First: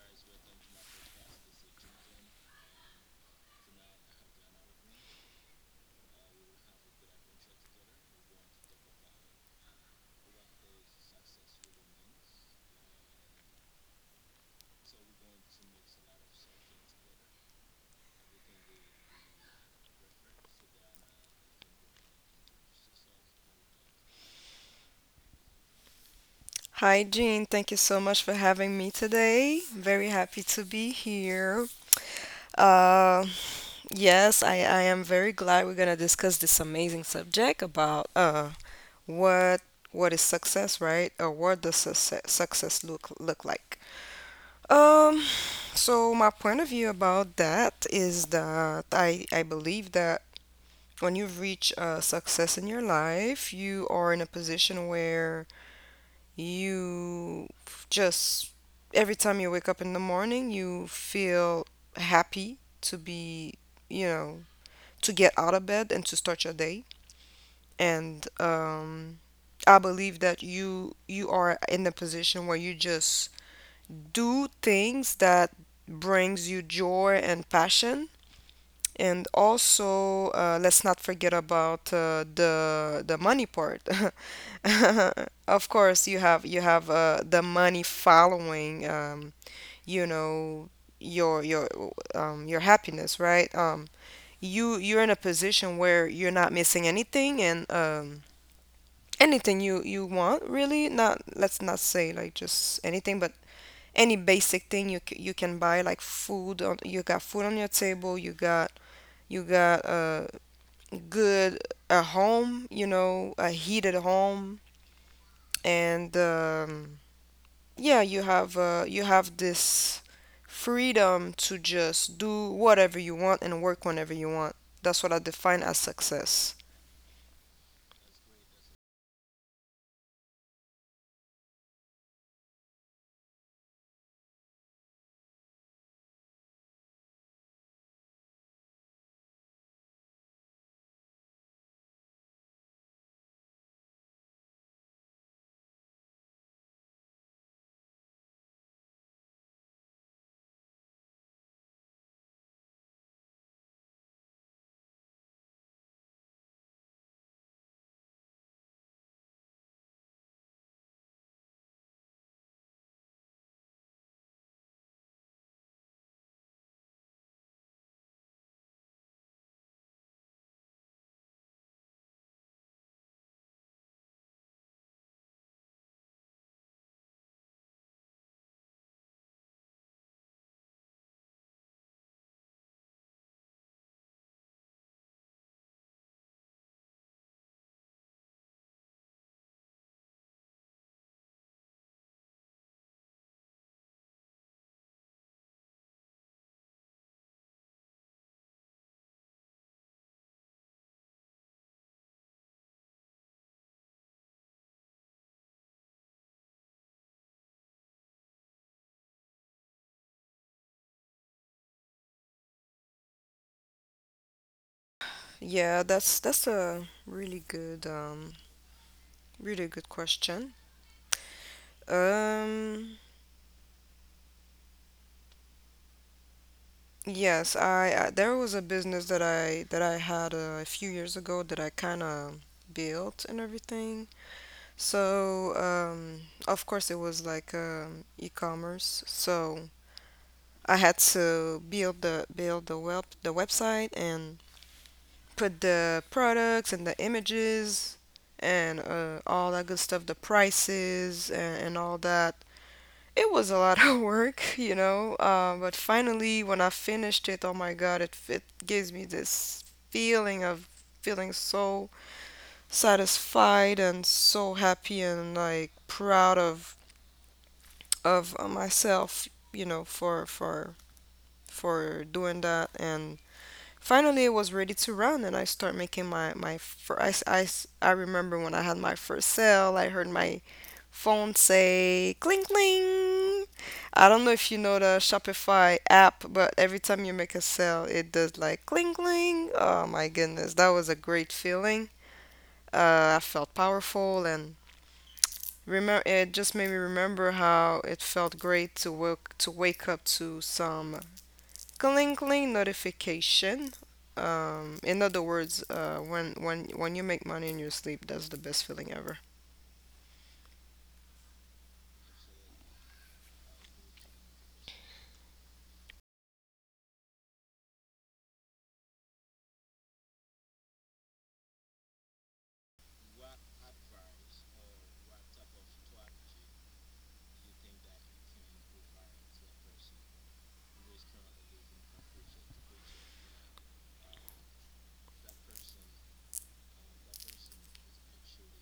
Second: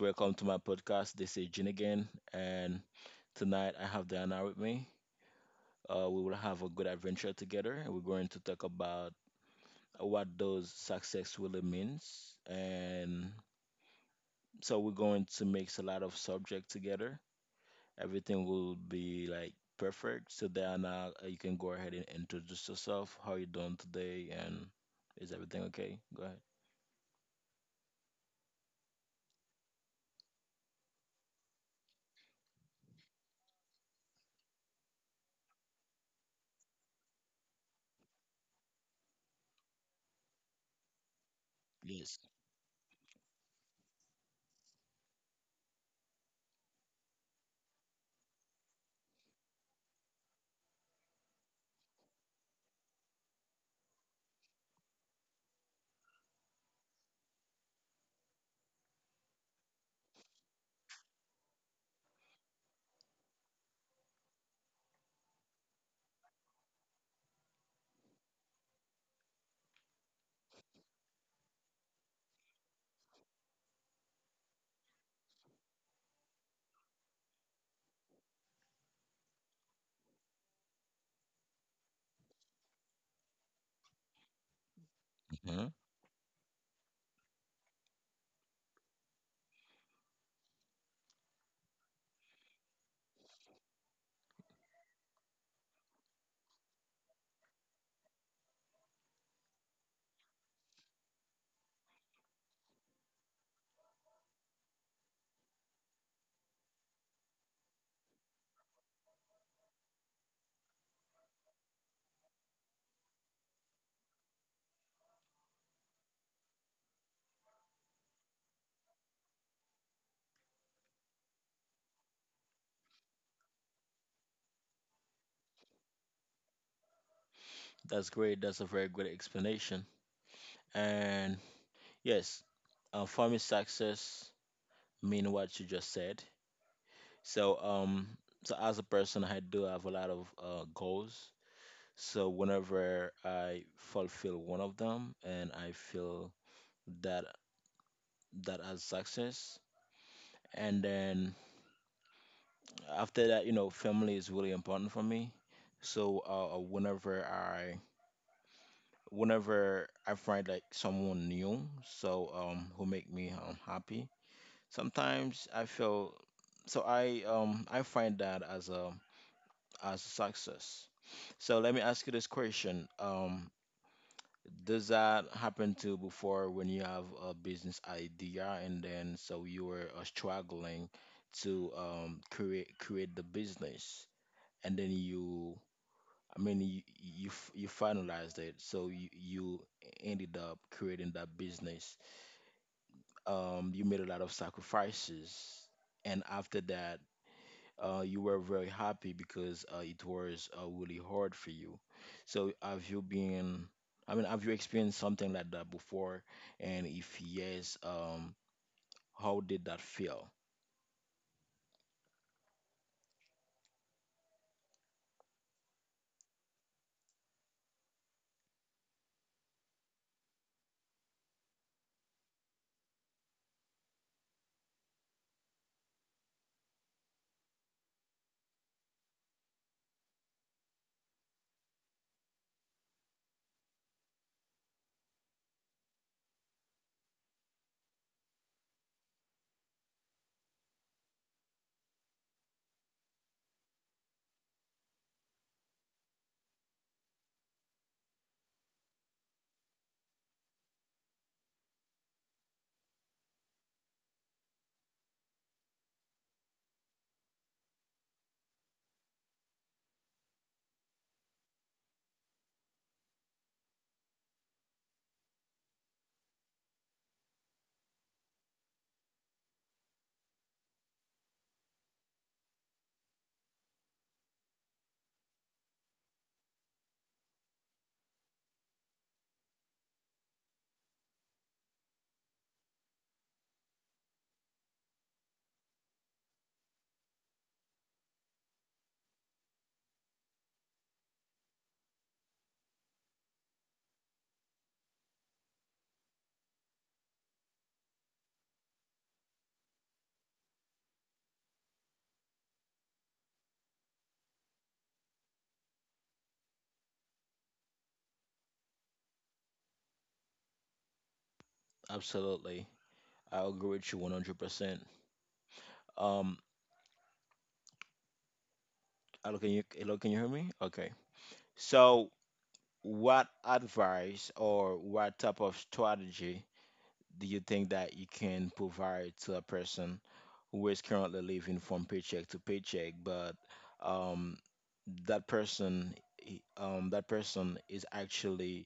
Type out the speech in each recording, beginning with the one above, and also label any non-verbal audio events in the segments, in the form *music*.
Welcome to my podcast. This is Jin again, and tonight I have Diana with me. We will have a good adventure together. We're going to talk about what those success really means. And so we're going to mix a lot of subject together. Everything will be like perfect. So Diana, you can go ahead and introduce yourself. How you doing today? And is everything okay? Go ahead. Hi, Jean. Thank you so much for having me today. Very happy to be here. Uh, yes, I am very glad we're gonna discuss this amazing subject about what what is success, right? Or what does Yes. success look like? Um, so my point of view about that is that I believe that when you've reached success in your life, you are in a position where just every time you wake up in the morning, you feel happy to be, you know, to get out of bed and to start your day. And I believe that you are in a position where you just do things that brings you joy and passion. And also, let's not forget about the money part. *laughs* *laughs* hmm Of course, you have the money following you know your your happiness, right? You're in a position where you're not missing anything, and anything you want, really, not, let's not say like just anything, but any basic thing you can buy, like, food on — you got food on your table, you got, you got a good, a home, you know, a heated home. And yeah, you have this freedom to just do whatever you want and work whenever you want. That's what I define as success. That's great. That's a very good explanation. And Yes, for me, success mean what you just said. So, um, so as a person, I do have a lot of goals. So whenever I fulfill one of them, and I feel that that as success, and then after that, you know, family is really important for me. So whenever I find like someone new, so who make me happy. Sometimes I feel I find that as a success. So let me ask you this question. Does that happen to you before when you have a business idea and then you were struggling to create the business and then you finalized it so you ended up creating that business. You made a lot of sacrifices, and after that you were very happy because it was really hard for you. So have you been, I mean, have you experienced something like that before? And if yes, how did that feel? Yeah, that's a really good, really good question. um yes, I, there was a business that I had a few years ago that I kind of built and everything. So, of course it was like e-commerce. So I had to build the website and put the products and the images, and all that good stuff, the prices, and all that. It was a lot *laughs* of work, you know, but finally when I finished it, oh my God, it gives me this feeling of feeling so satisfied and so happy and like proud of myself, you know, for doing that. And finally, it was ready to run, and I start making my first. I remember when I had my first sale. I heard my phone say "cling cling." I don't know if you know the Shopify app, but every time you make a sale, it does like "cling cling." Oh my goodness, that was a great feeling. I felt powerful, and remember, it just made me remember how it felt great to wake up to some clingling notification. In other words, when you make money in your sleep, that's the best feeling ever. Absolutely. I agree with you 100%. Um, Hello, hello, can you hear me? Okay. So what advice or what type of strategy do you think that you can provide to a person who is currently living from paycheck to paycheck, but um, that person that person is actually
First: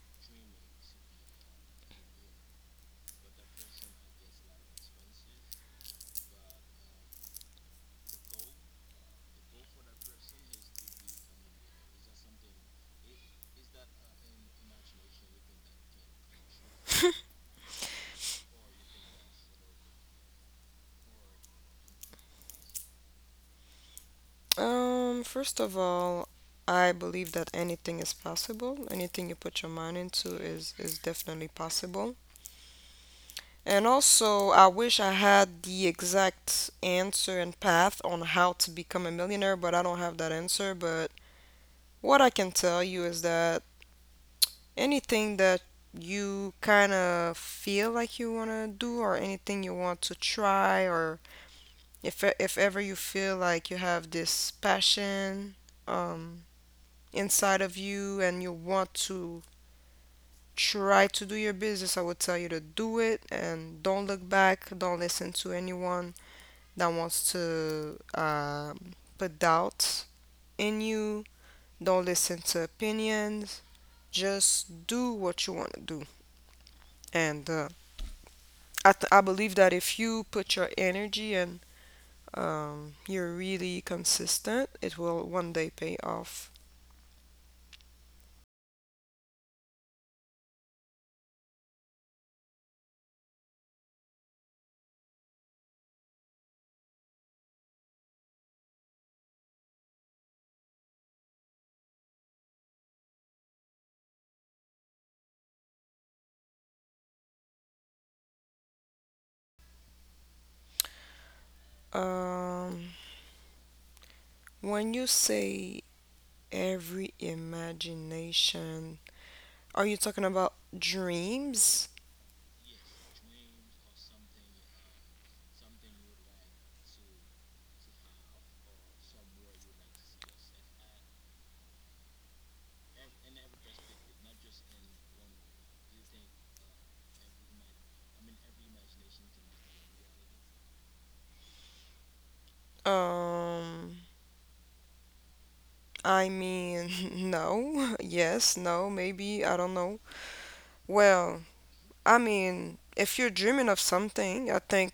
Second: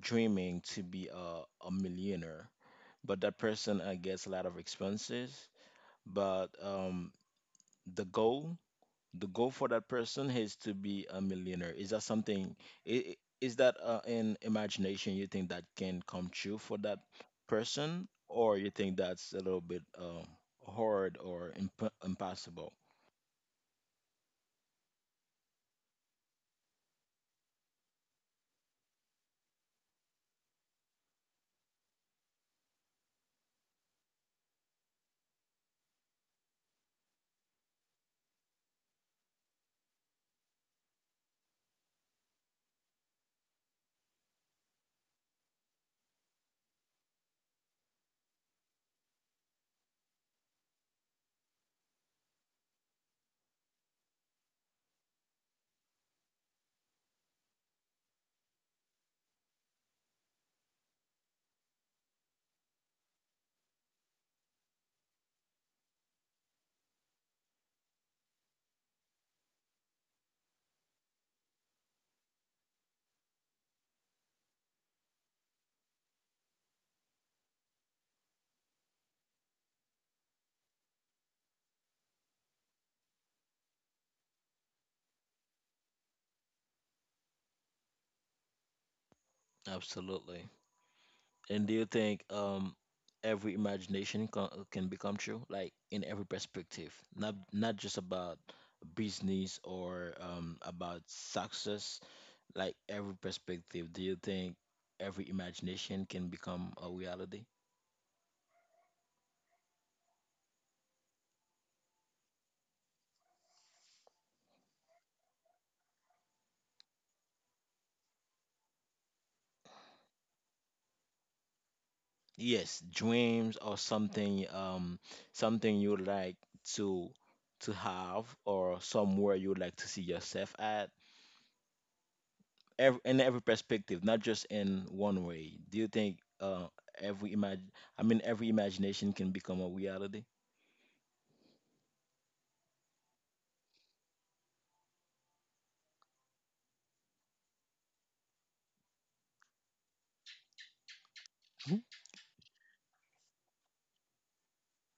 dreaming to be a millionaire, but that person gets a lot of expenses, but the goal, the goal for that person is to be a millionaire. Is that something is that in imagination you think that can come true for that person, or you think that's a little bit hard or impossible? First of all, I believe that anything is possible. Anything you put your mind into is definitely possible. And also, I wish I had the exact answer and path on how to become a millionaire, but I don't have that answer. But what I can tell you is that anything that you kind of feel like you want to do, or anything you want to try, or if ever you feel like you have this passion um inside of you and you want to try to do your business, I would tell you to do it and don't look back. Don't listen to anyone that wants to put doubts in you. Don't listen to opinions. Just do what you want to do. And I believe that if you put your energy and you're really consistent, it will one day pay off. Absolutely And do you think every imagination can become true, like in every perspective, not just about business or about success, like every perspective. Do you think every imagination can become a reality? Um, when you say every imagination, are you talking about dreams? Yes, dreams or something something you like to to have, or somewhere you like to see yourself at every, in every perspective, not just in one way. Do you think every imag- every imagination can become a reality? Um, I mean, *laughs* no, *laughs* yes, no, maybe, I don't know. Well, I mean, if you're dreaming of something, I think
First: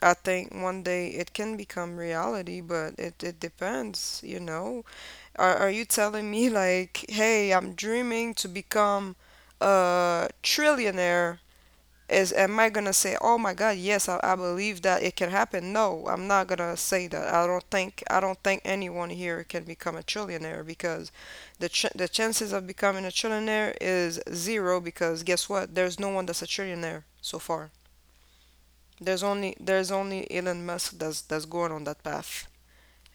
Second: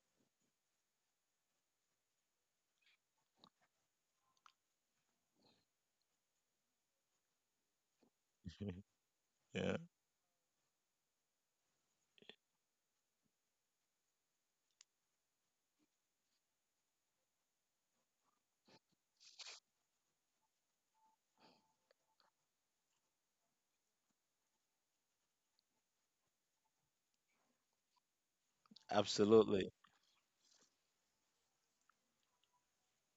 I think one day it can become reality, but it depends, you know. Are you telling me, like, hey, I'm dreaming to become Yeah. a trillionaire? Is am I gonna say, oh my God, yes, I believe that it can happen? No, I'm not gonna say that. I don't think anyone here can become a trillionaire, because the chances of becoming a trillionaire is zero, because guess what? There's no one that's a trillionaire so far. There's only Absolutely. there's only Elon Musk that's going on that path,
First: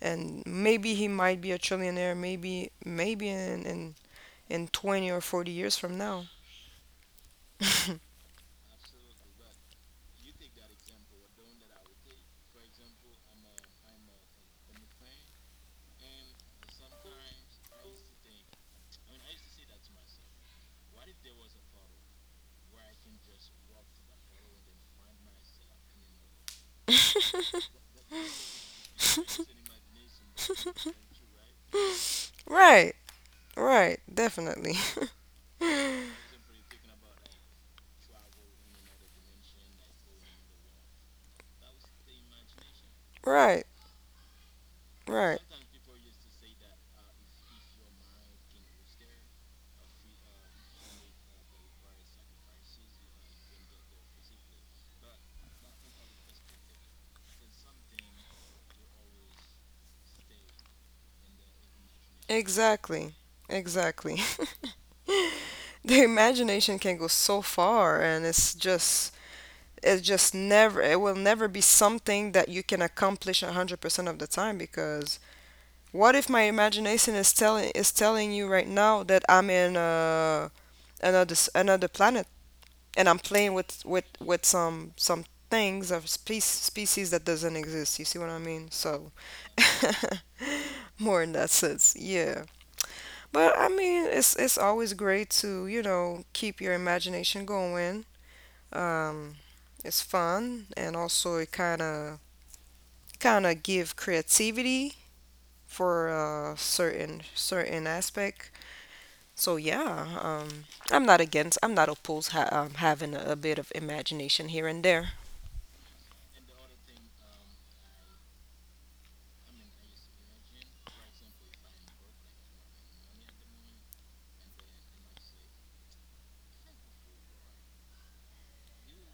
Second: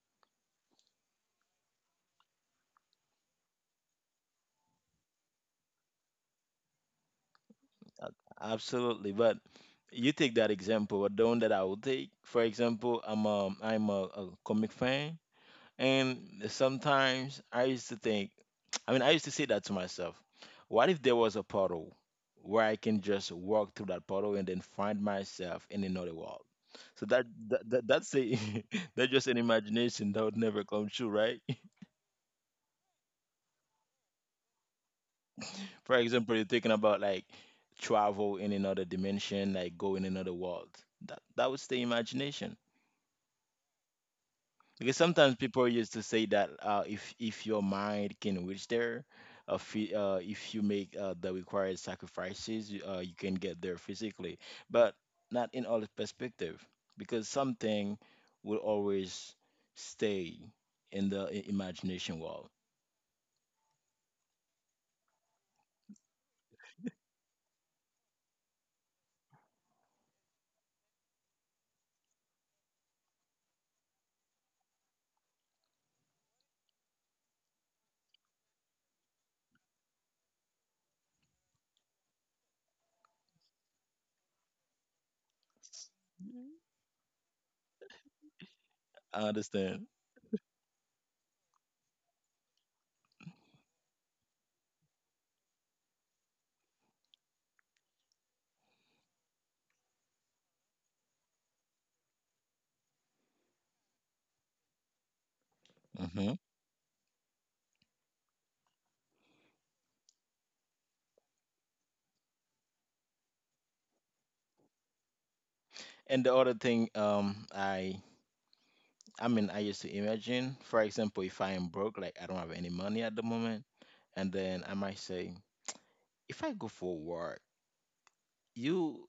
and maybe he might be a trillionaire, maybe, maybe in 20 or 40 years from now. A- *laughs* Absolutely. But you take that example, or the one that I would take. For example, I'm a comic fan. And sometimes I used to think, I mean, I used to say that to myself, what if there was a puddle where I can just walk through that puddle and then find myself in another world? So that's a *laughs* that's just an imagination that would never come true, right? Right, right, definitely. *laughs* *laughs* For example, you're thinking about like travel in another dimension, like go in another world. That would stay imagination. Right, Because sometimes right. people used to say that if your mind can reach there, if you make the required sacrifices, you can get there physically. But not in all perspective, because something will always stay in the imagination wall. Exactly. Exactly. *laughs* The imagination can go so far, and it's just never — it will never be something that you can accomplish 100% of the time, because what if my imagination is telling you right now that I'm in another planet and I'm playing with some things of species that doesn't exist. You see what I mean? So, I understand. *laughs* more in that sense, yeah. But I mean, it's always great to keep your imagination going. Um, it's fun, and also it kind of give creativity for hmm a certain aspect. So yeah, I'm not against. I'm not opposed having a bit of imagination here and there. And the other thing, I used to imagine, for example, if I am broke, like I don't have any money at the moment, and then I might say, if I go for work, you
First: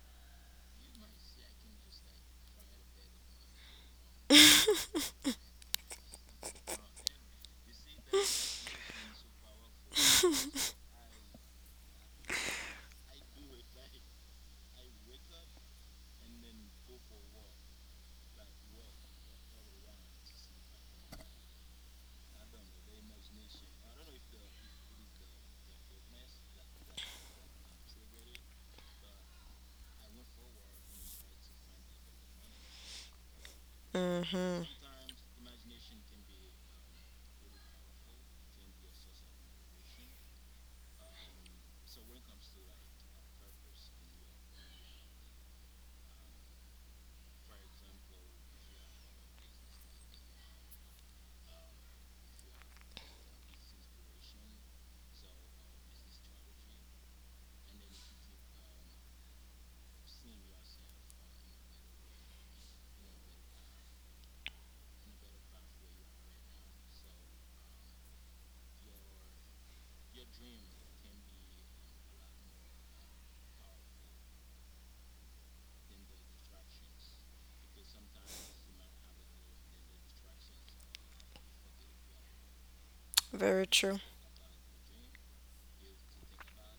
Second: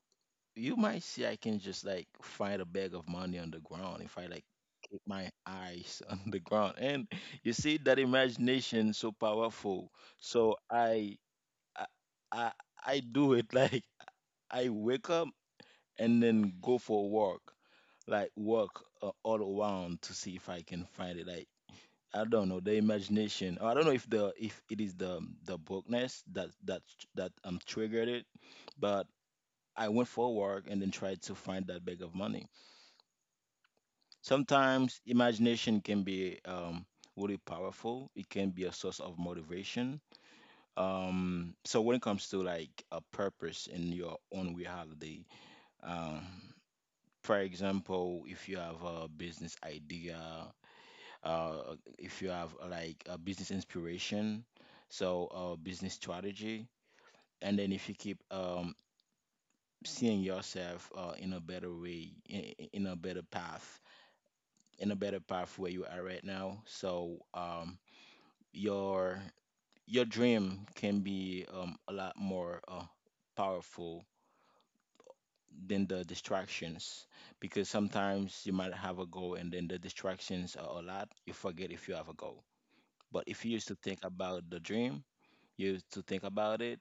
you might see I can just like find a bag of money on the ground if I like keep my eyes *laughs* on the ground. And you see that imagination so powerful. So I I I, I do it *laughs* like I wake up and then go for a walk, like walk all around to see if I can find it. Like I don't know the imagination. I don't know if the if it is the bookness that triggered it, but I went for work and then tried to find that bag of money. Hmm. Sometimes imagination can be really powerful. It can be a source of motivation. So when it comes to like a purpose in your own reality, um, for example, if you have a business idea, uh, if you have like a business inspiration, so a business strategy, and then if you keep seeing yourself in a better way in a better path where you are right now. So your your dream can be a lot more powerful than the distractions, because sometimes you might have a goal and then the distractions are a lot. You forget if you have a goal. But if you Very used to think true. about the dream, you used to think about it,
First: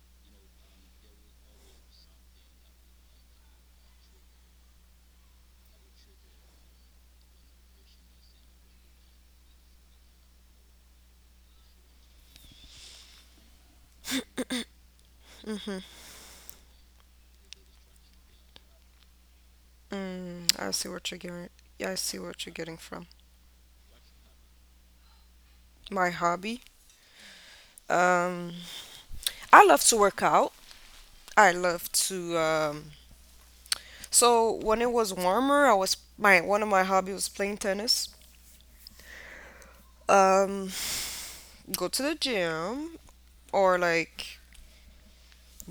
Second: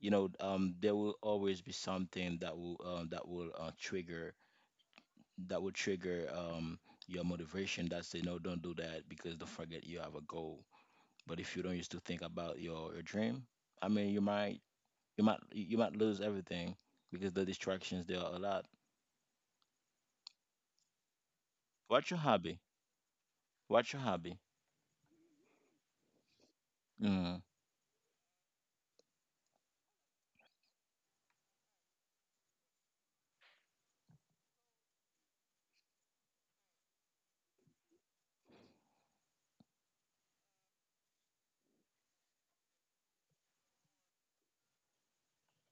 you know, there will always be something that will trigger your motivation that say no, don't do that, because don't forget you have a goal. But if you don't used to think about your dream, I mean, you might you might lose everything because the distractions there are a lot. Mm, I see what you're getting. Yeah, I What's see your what you're hobby? getting from. What's your hobby? My hobby. Mm, Um, I love to work out. I love to. So when it was warmer, I was my one of my hobbies was playing tennis. Um, go to the gym, or like,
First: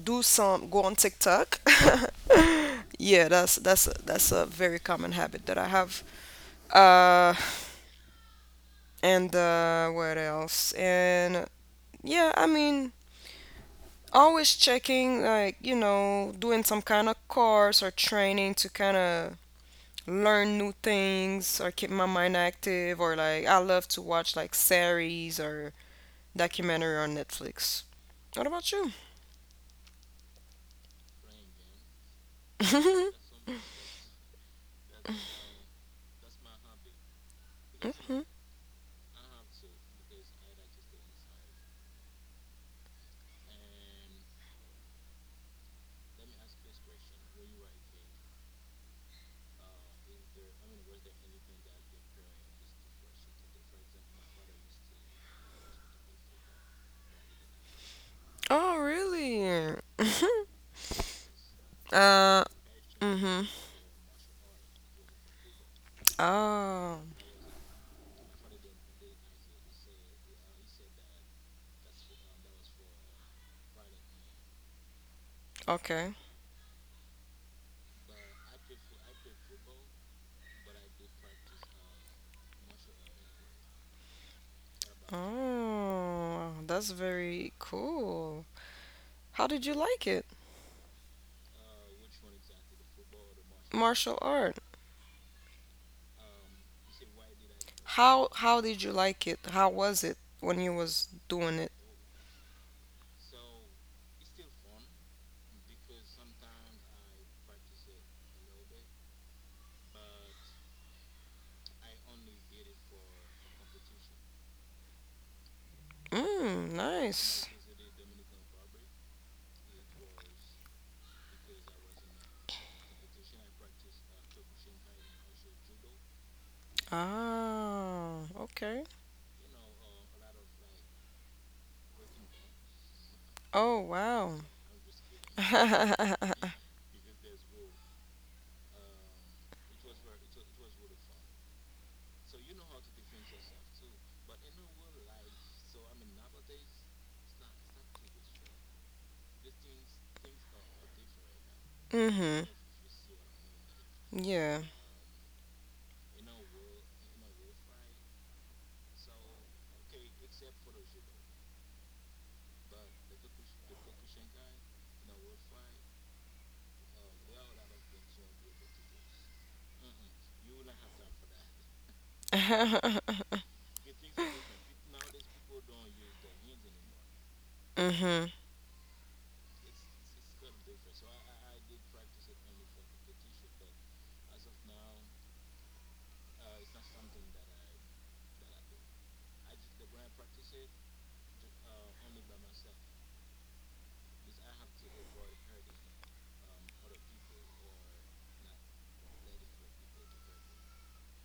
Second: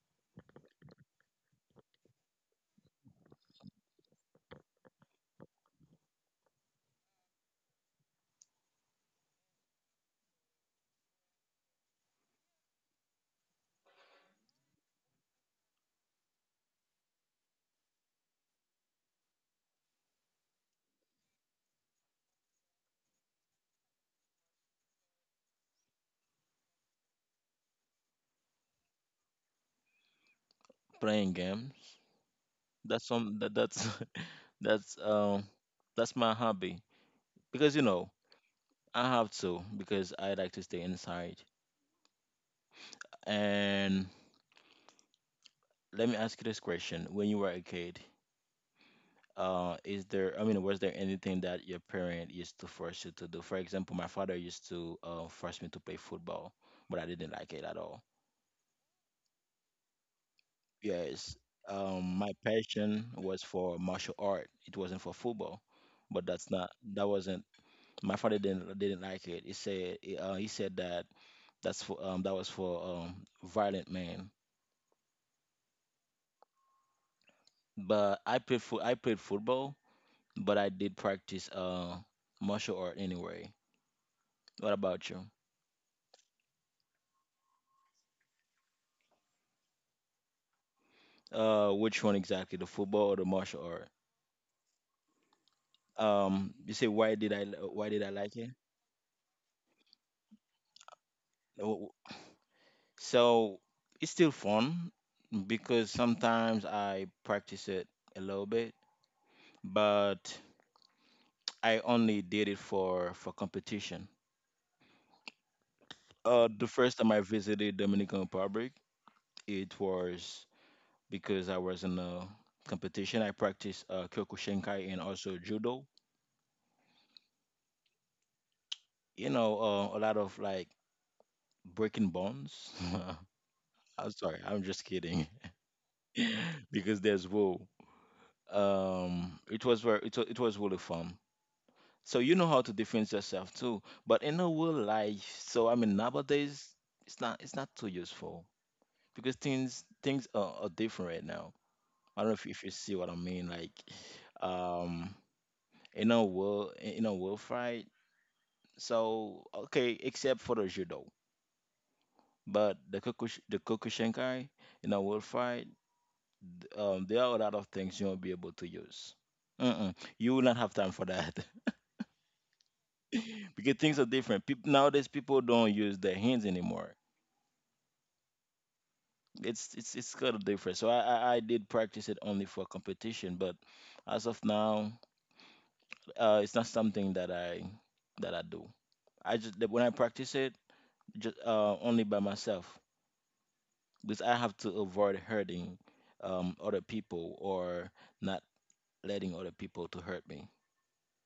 do some go on TikTok. *laughs* Yeah, that's a very common habit that I have. Uh, and what else? And yeah, I mean, always checking, like, you know, doing some kind of course or training to kind of learn new things or keep my mind active, or like, I love to watch like series or documentary on Netflix. What about you? playing games. *laughs* That's *laughs* that's um that's my hobby, because you know Hmm. I have to, because I like to stay inside. And let me ask you this question: when you were a kid, is there I mean was there anything that your parent used to force you to do? For example, my father used to force me to play football, but I didn't like it at all. Oh, really? *laughs* Yes. My uh passion was mm-hmm. for martial art, it wasn't for football. But that's not Oh, That wasn't, my father didn't, like it. He said he said that that's for that was for violent men. okay. But I played football, but I did practice martial art anyway. What about you? Oh, that's very cool. How did you like it? Which one exactly, the football or the martial art? Martial art. You say why did why did I How like it? how did you like it? How was it when you was doing it? Oh, so it's still fun because sometimes I practice it a little bit, but I only did it for competition. The Mm, first time I nice. visited Dominican Republic, it was because I was in a competition. I practiced Kyokushinkai and also judo. Ah, okay. You know, a lot of like breaking bones. Oh, *laughs* I'm wow. sorry, I'm just kidding. *laughs* *laughs* Because there's wool. It was very, it was really fun. So you know how to defend yourself too. But in a real life, so I mean nowadays, it's not too useful because things are different right now. I don't know Mm-hmm. if you see what I mean. Like, Yeah. um, in a world fight. So okay, except for the judo, but the Kokushinkai in a world fight, there are a lot of things you won't be able to use. Mm-mm. You will not have time for that *laughs* *laughs* because things are different. People nowadays, people don't use their hands anymore. Mm-hmm. It's kind of different. So I did practice it only for competition, but as of now, it's not something that I do. I just that when I practice it, just only by myself, because I have to avoid hurting other people, or not letting other people to hurt me.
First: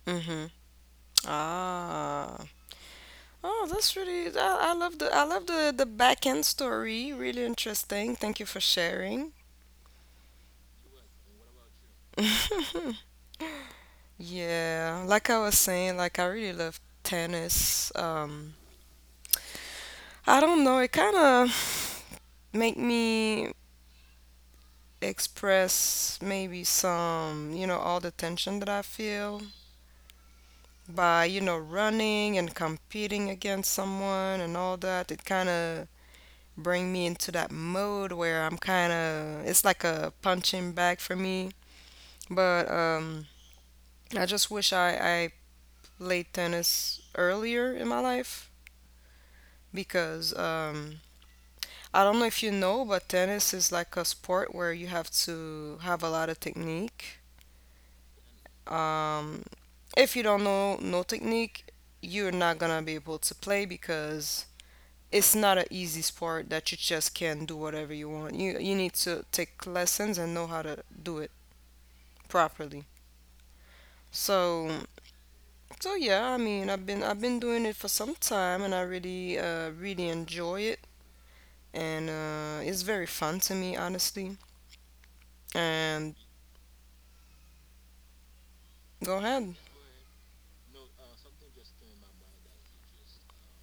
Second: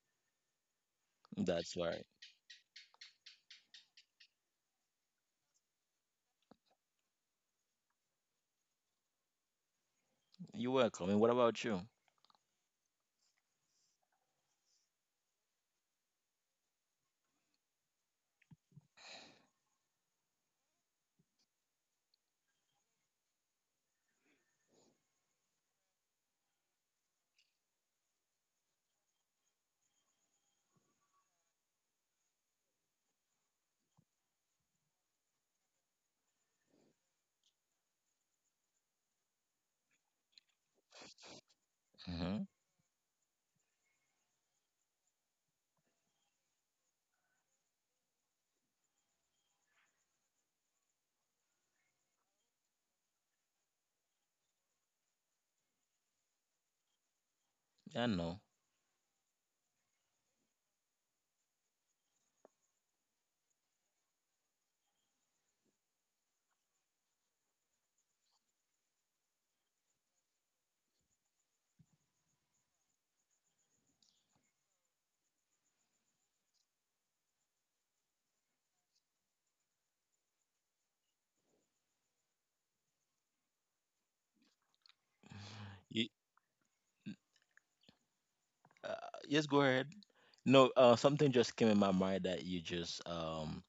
Mm-hmm. That's why. Ah. Oh, that's really, I love the, I love the back end story. Really interesting. Thank you for sharing. You're welcome. And what about you? *laughs* Yeah, like I was saying, like, I really love tennis. I don't know. It kind of make me express maybe some, you know, all the tension that I feel by, you know, running and competing against someone and all that. It kind of bring me into that mode where I'm kind of, it's like a punching bag for me. hmm But I just wish I played tennis earlier in my life, because I don't know if you know, but tennis is like a sport where you have to have a lot of technique. I know. Um, if you don't know no technique, you're not gonna be able to play, because it's not an easy sport that you just can do whatever you want. You need to take lessons and know how to do it properly. So so yeah, I mean, I've been doing it for some time, and I really really enjoy it, and it's very fun to me, honestly. You, And uh, go yes, go ahead. ahead. No, something just came in my mind that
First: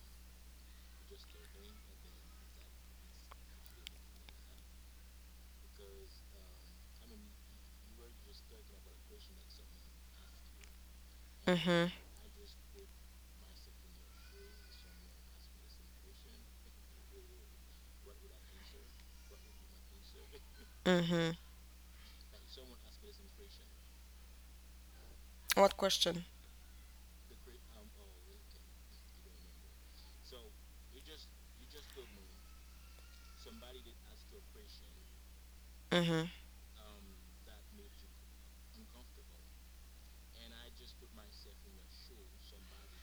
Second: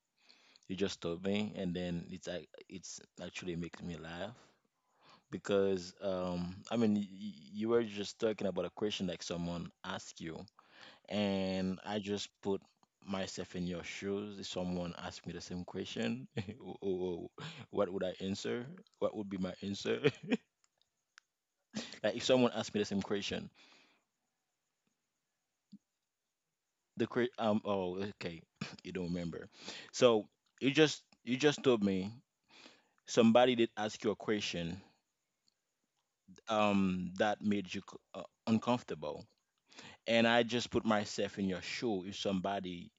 you just told me, and then it's like it's actually makes me laugh because I mean you were just talking about a question like someone asked you, and I just put myself in your shoes. If someone asked me the same question, *laughs* oh, oh, oh, what would I answer? What would be my answer? *laughs* Mm-hmm. Like if someone asked me the same question, What question? Oh, okay. *clears throat* You don't remember, so you just told me somebody did ask you a question Mm-hmm. That made you uncomfortable, and I just put myself in your shoe. If somebody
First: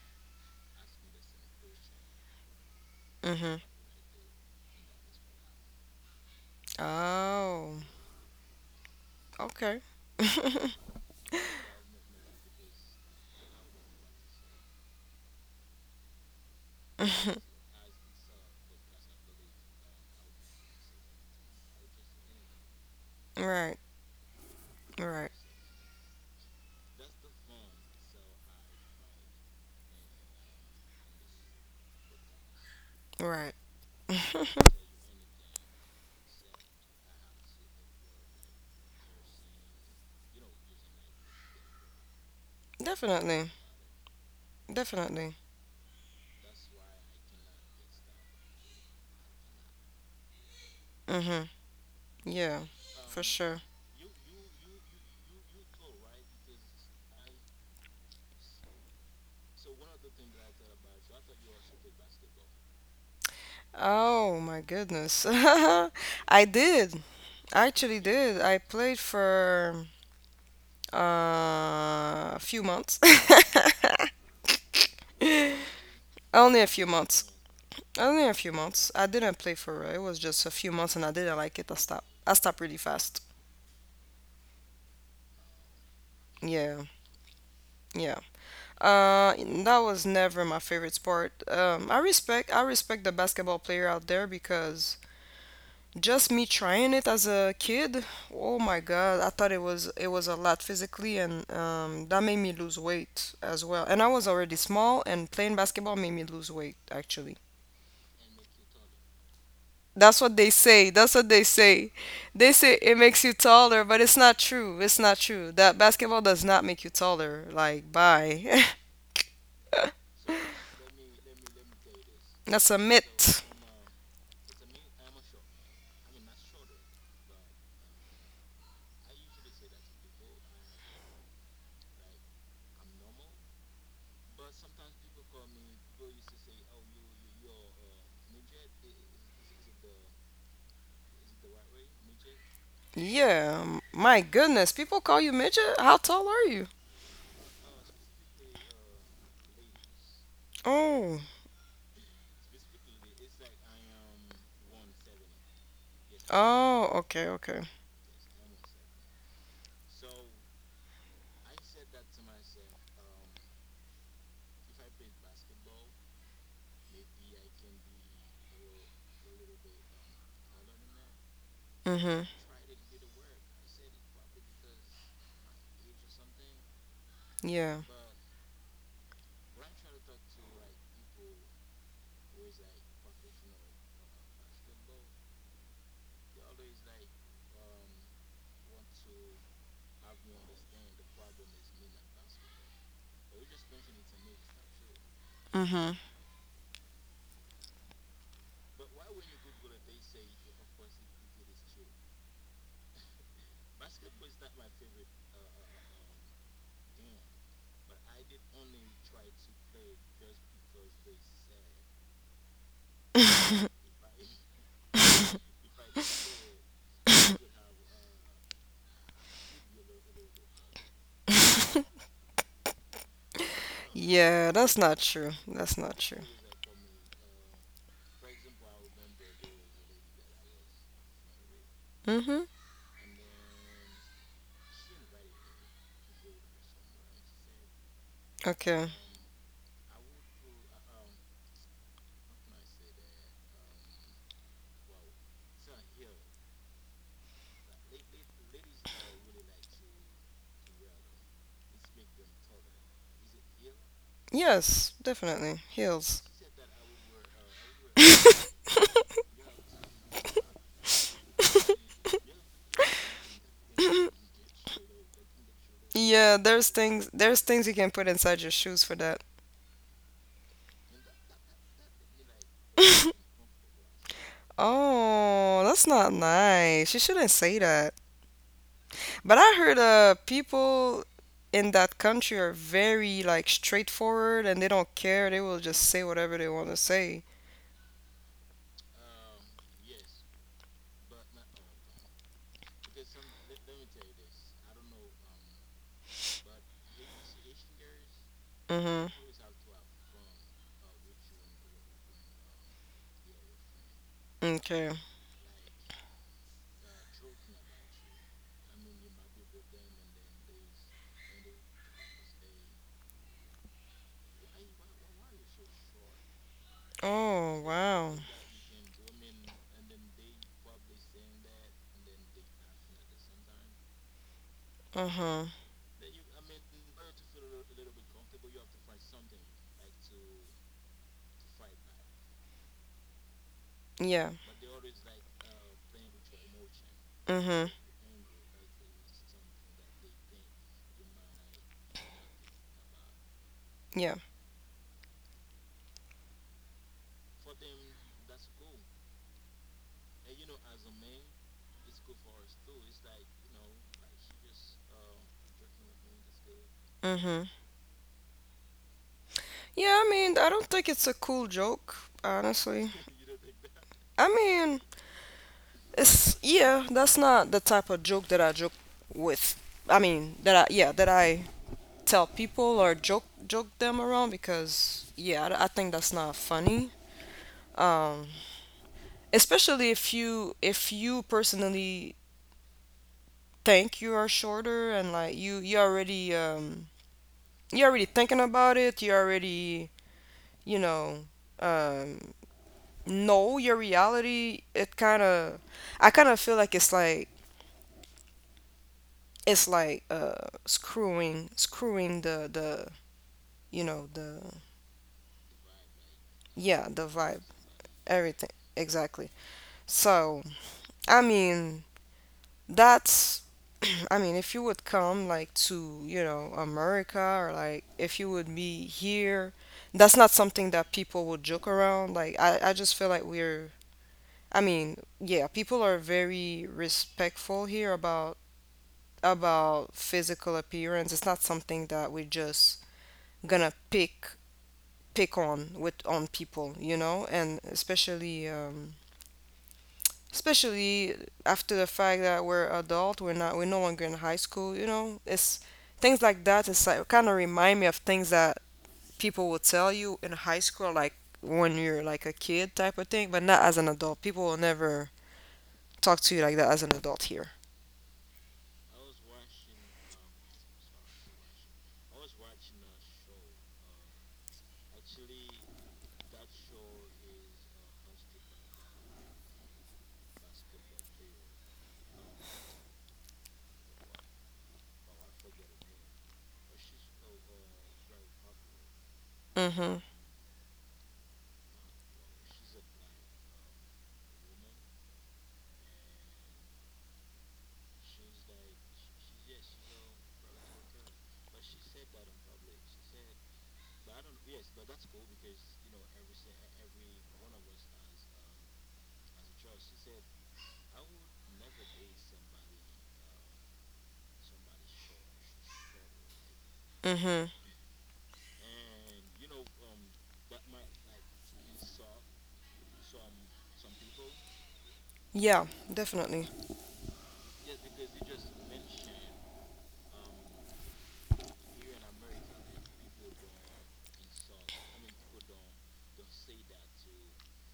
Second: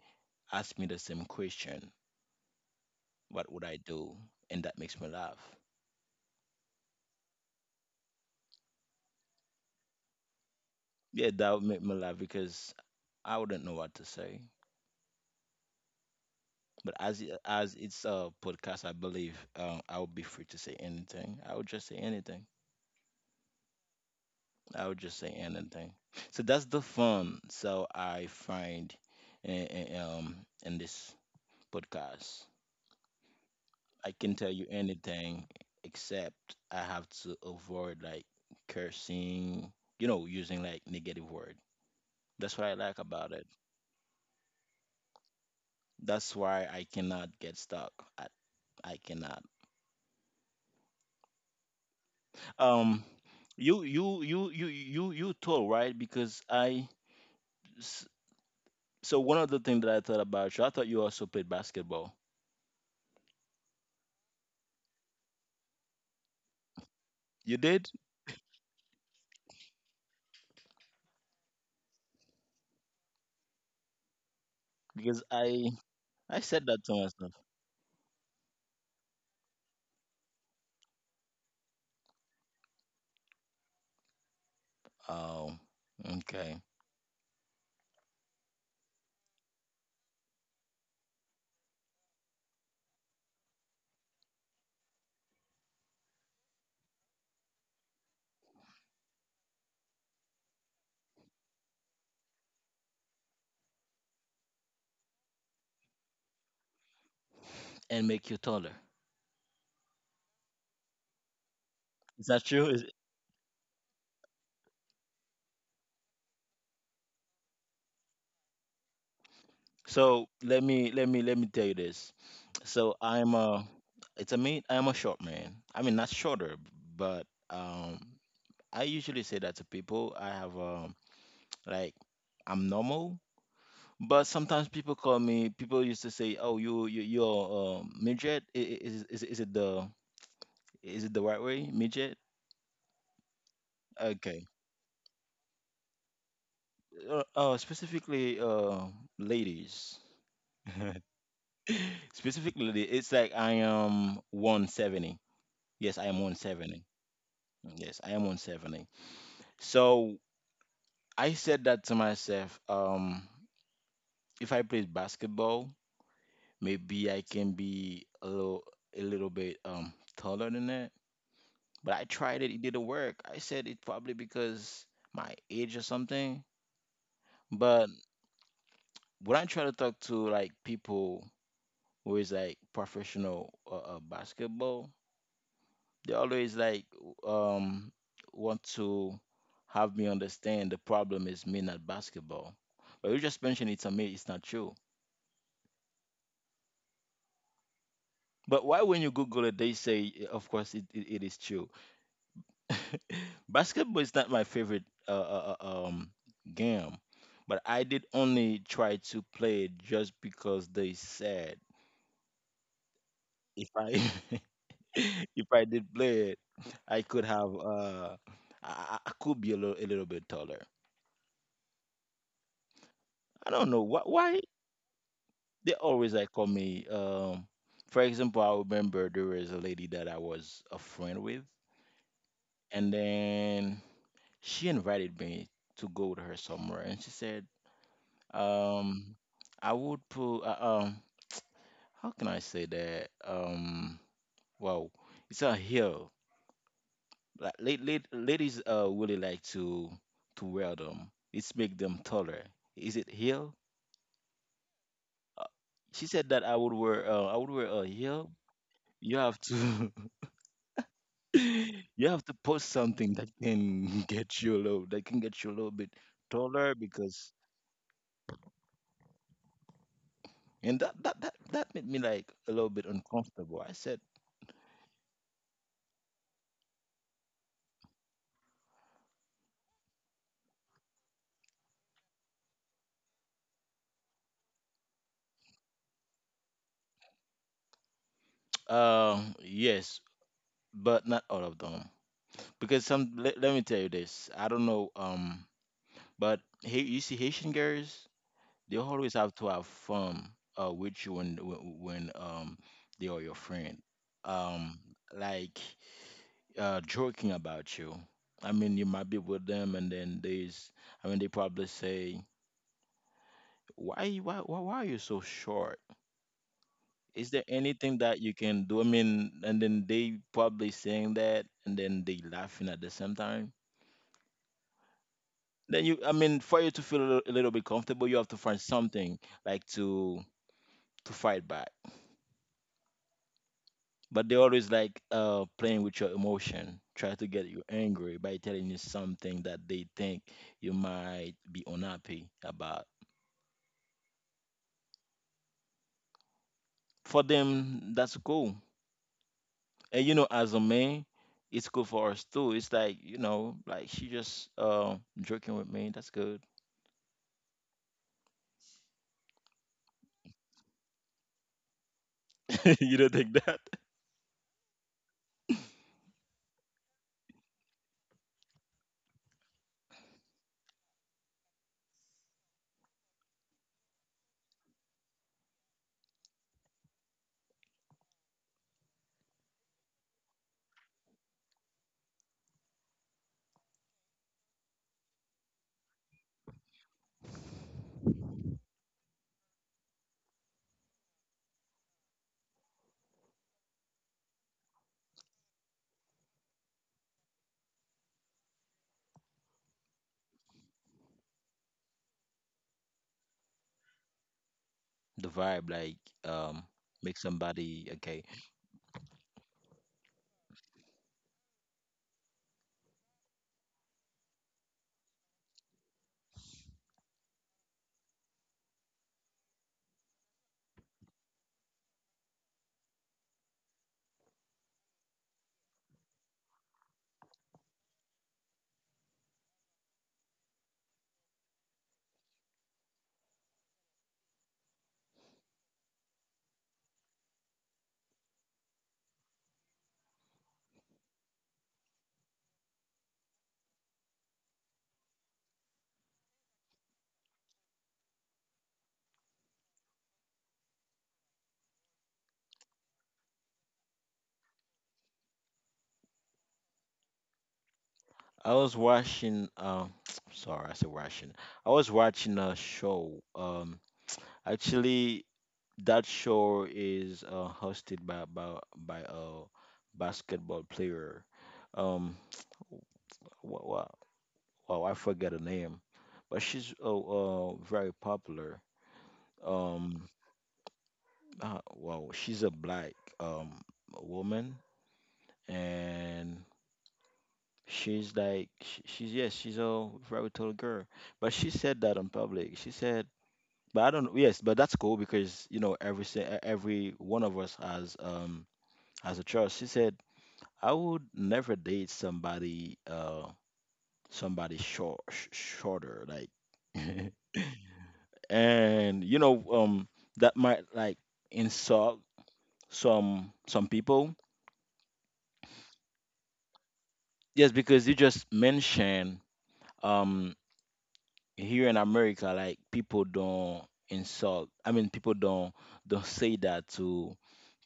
asked me the same question, what Mm-hmm. would I do? And that makes me laugh. Oh, okay. *laughs* Yeah, that would make me laugh because I wouldn't know what to say. But as it's a podcast, I believe, I would be free to say anything. I would just say anything. Right, I would right, just say anything. So that's the fun. So I find in, in- um in this podcast, right. I can *laughs* tell you anything except I have to avoid like cursing, you know, using like negative word. That's what I like Definitely, about it. definitely. That's why I cannot get stuck. I I cannot. Mm-hmm. Yeah, Um, for sure. you told right because I. s- So one of the things that I thought about you, I thought you also played basketball. Oh my goodness. *laughs* I did. I You actually did? did. I played for uh, a few months. Because I *laughs* I Only a said few that to months. myself. Only a few months. I didn't play for real. It was just a few months, and I didn't like it. I stopped. I stopped really fast. Oh, okay. Yeah, yeah. Uh, that was never my favorite sport. I respect. I respect the basketball player out there, because just me trying it as a kid. Oh my God! I thought it was a lot physically, and that made me lose weight as well. And I was already small, and playing basketball made me lose weight actually. And make you taller. That's what they say. That's what they say. Is They that true? say it makes you taller, but it's not true. It's not true. That basketball does not make you taller. Like, bye. *laughs* So let me tell you this. That's a So I'm myth. a, it's a me, I'm a short man. I mean not shorter, but I usually say that to people. I have like I'm normal, but sometimes people call me. People used to say, "Oh, you're midget." Is it the, is it the right way midget? Yeah, my Okay. goodness. People call you midget? How tall are you? Specifically, ladies. *laughs* Oh, Specifically it's like I am 170. Yes, I am 170. oh, okay, okay. Yes, I am 170. So I said that to myself. If I played basketball, maybe I can be a little, a little bit taller than that. But I Mm-hmm. tried it, it didn't work. I said it probably because my age or something. Yeah. But when I try to talk to like people who is like professional basketball, they always like, um want to have me understand the problem is me, not basketball. But you just mentioned it to me, it's not true. Mm-hmm. But why when you Google it, they say, eh, of course, it is true. *laughs* Basketball is not my favorite game, but I did only try to play it just because they said, right? *laughs* *laughs* If I did play it, I could have I could be a little, a little bit taller. I don't know why Yeah, that's not true. That's they not always true. like call me. For example, I remember there was a lady that I was a friend with, Mm-hmm. and then she invited me to go with her somewhere, and she said, Okay. um I would put um how can I say that? Well, it's a hill. Like, ladies really like to wear them. It's make them taller. Is it heel? Yes, Uh, definitely. she Heels. said that I would wear a heel. You have to, *laughs* you have to post something that can *laughs* *laughs* get you a little, that can get you a little bit Yeah, there's taller things because, there's things you can put inside your shoes for that. and that made me like a little bit *laughs* uncomfortable. I said, Oh, that's not nice. You shouldn't say that. But I heard people in that country are very like straightforward, and they don't care. They will just say whatever they want to say. *tsk* Yes, but not all of them because some let, let me tell you this. I don't know, but hey, you see Haitian girls, they Mhm. always have to have fun with you when they are your friend. Um, Okay. like, joking about you. I mean, you might be with them, and then there's, I mean, they probably say, why are you so short? Is there Oh, anything wow. that you can do?" I mean, and then they probably saying that, and then they laughing at the same time. Uh-huh. Then you, I mean, for you to feel a little bit comfortable, you have to find something like to fight back. Yeah. But they always like, playing with your emotion, try to get Mhm. you angry by telling you something that they think you might be unhappy about. Yeah. For them, that's cool. And you know, as a man, it's cool for us too. It's like, you know, like she just, joking with me. That's good. Mhm. Yeah, I mean, I don't think it's a cool joke, *laughs* honestly. You don't think that? I mean, that's not the type of joke that I joke with. I mean, that I tell people or joke them around because yeah, I think that's not funny. Um, especially if you personally think you are shorter, and like you already you're already thinking about it. You already you know um know your reality. It kind of I kind of feel like it's like it's like screwing screwing the you know the The vibe, like, um, yeah, the make vibe, somebody okay. everything, exactly. so I mean that's *clears throat* I mean, if you would come like to, you know, America, or like if you would be here, that's not something that people would joke around. I just feel like we're yeah, people are very respectful here about physical appearance. It's not something that we just gonna pick on with on people, you know. And especially after the fact that we're adult. We're no longer in high school, you know. It's things like that. It's like kind of remind me of things that people will tell you in high school, like when you're like a kid type of thing, but not as an adult. People will never talk to you like that as an adult here. I was watching, *tsk* sorry, I said watching. I was watching a show. Actually, that show is hosted by by a basketball player. Um, wow, wow, I forget her name, but she's very popular. Mhm. Um, wow, she's a black um woman, and she's like, she's, yes, she's a very tall girl, but she said that in public. She said. But I don't. Yes, but that's cool because you know every one of us has, as a child. She said, "I would never date somebody, somebody short, shorter, like." Mhm. *laughs* And you know, that might like insult some people. Yeah, definitely. Yes, because you just mentioned, um, here in America, like people don't insult. I mean, people don't say that to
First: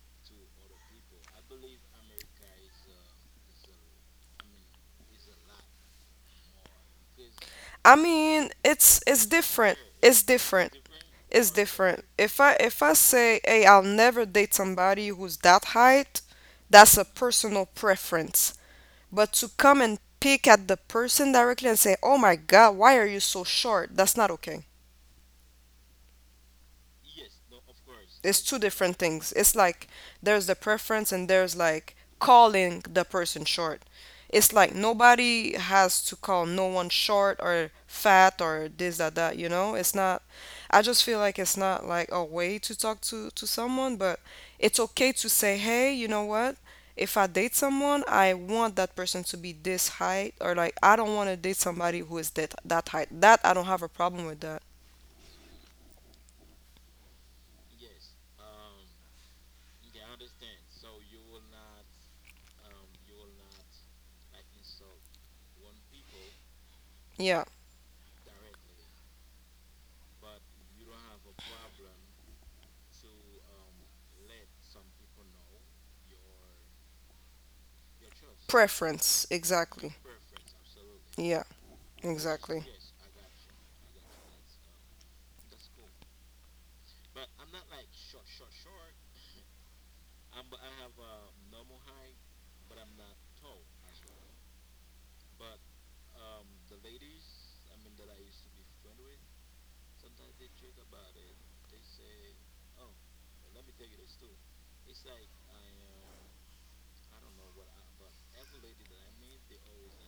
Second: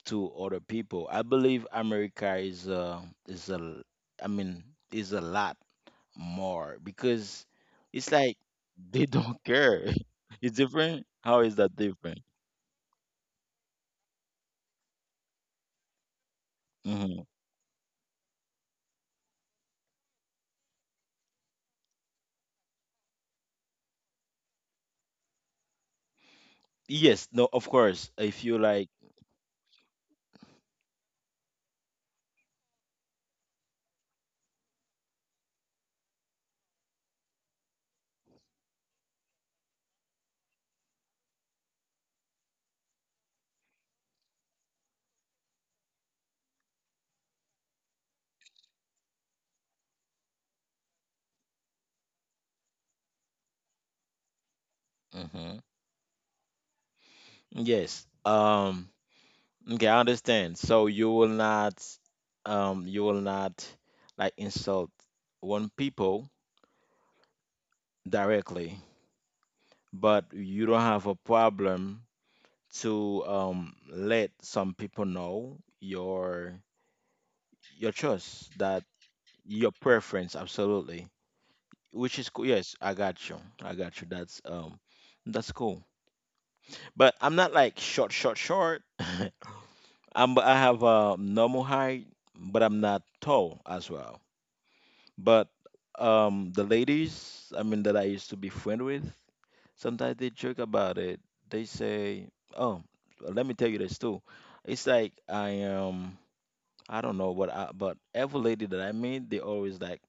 to other people. I believe America is a, I mean, is a lot. More because I it's like mean, it's they it's don't different. care. It's *laughs* It's different different. How It's is that different. different? If I say, "Hey, I'll never date somebody who's that height," that's a Hmm. personal preference. But to come and pick at the person directly and say, "Oh my God, why are you so short?" That's not okay. Yes, no, of course. It's If you two like, different things. It's like there's the preference, and there's like calling the person short. It's like nobody has to call no one short or fat or this that that, you know? It's not I just feel like it's not like a way to talk to someone. But it's okay to say, "Hey, you know what? If I date someone, I want that person to be this height, or like I don't want to date somebody who is that height." That I don't have a problem with that. hmm, yes. Okay, I understand. So you will not like insult one people Yeah. directly, but you don't have a problem to let some people know your choice, that Preference, your exactly. preference. Absolutely. Yeah. Which is cool. Exactly. Yes, I got you. I got you. That's cool. But I'm not like short. *laughs* I'm, I have a normal height, but I'm not tall as well. But the ladies, I mean that I used to be friend with, sometimes they joke about it. They say, "Oh, let me tell you this too." It's like I am. I don't know what I, but every lady that I meet, they always like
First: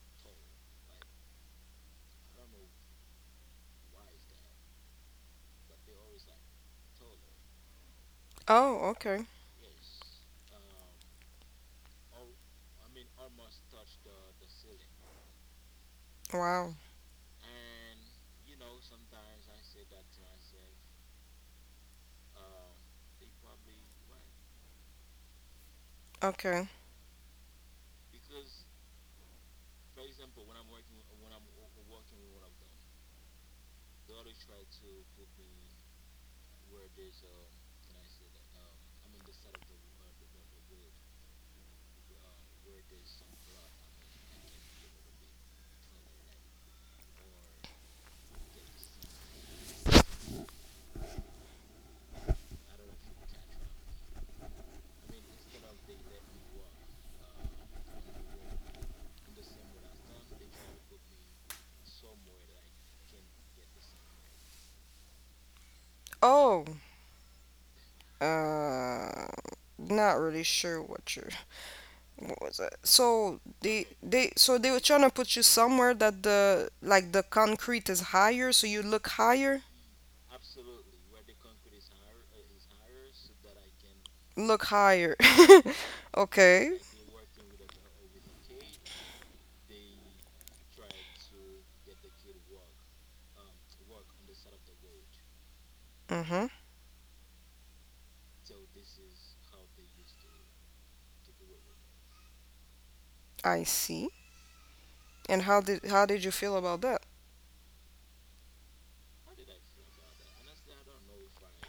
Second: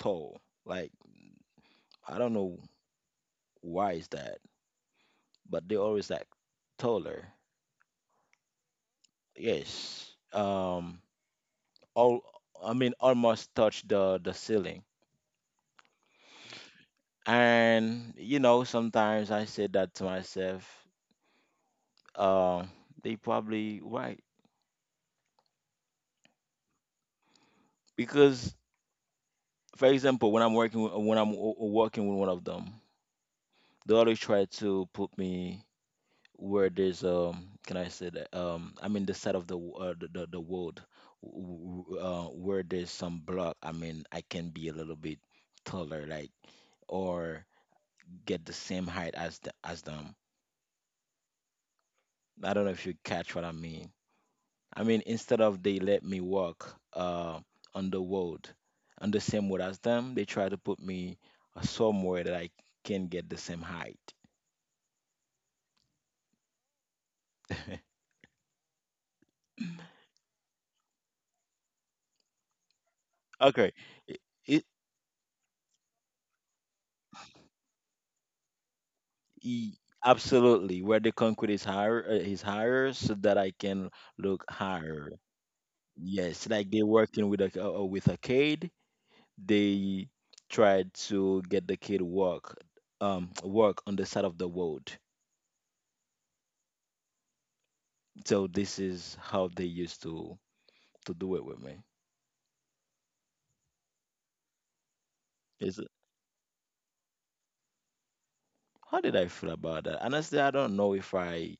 tall. Like, I don't know why is that. But they always like taller. Oh, okay. Yes. All, I mean almost touch the ceiling. Wow. And you know, sometimes I say that to myself, um, they probably right. Okay. Because for example, when I'm working with, when I'm working with one of them, they always try to put me where there's, can I say that, I mean the side of the the world, w- where there's some block. I mean I can be a little bit taller like, or get the same height as the, as them. I don't know if you catch what I mean. I mean, instead of they let me walk on the road, on the same road as them, they try to put me somewhere that I can get the same height. Oh, *laughs* uh, not really sure what you're. What was it? So Okay. It, they it, were trying to put you somewhere that, the like, the concrete is higher, so you look higher. e- absolutely where the concrete is higher, so that I can look Look higher. higher. *laughs* Yes, like Okay. they working with a with a, they tried to get the kid work, work on the side of the road. Mhm. So this is how they used to do it with me. I see. And how did Is how did you feel about that? how did I feel about that? Honestly, I don't know if I,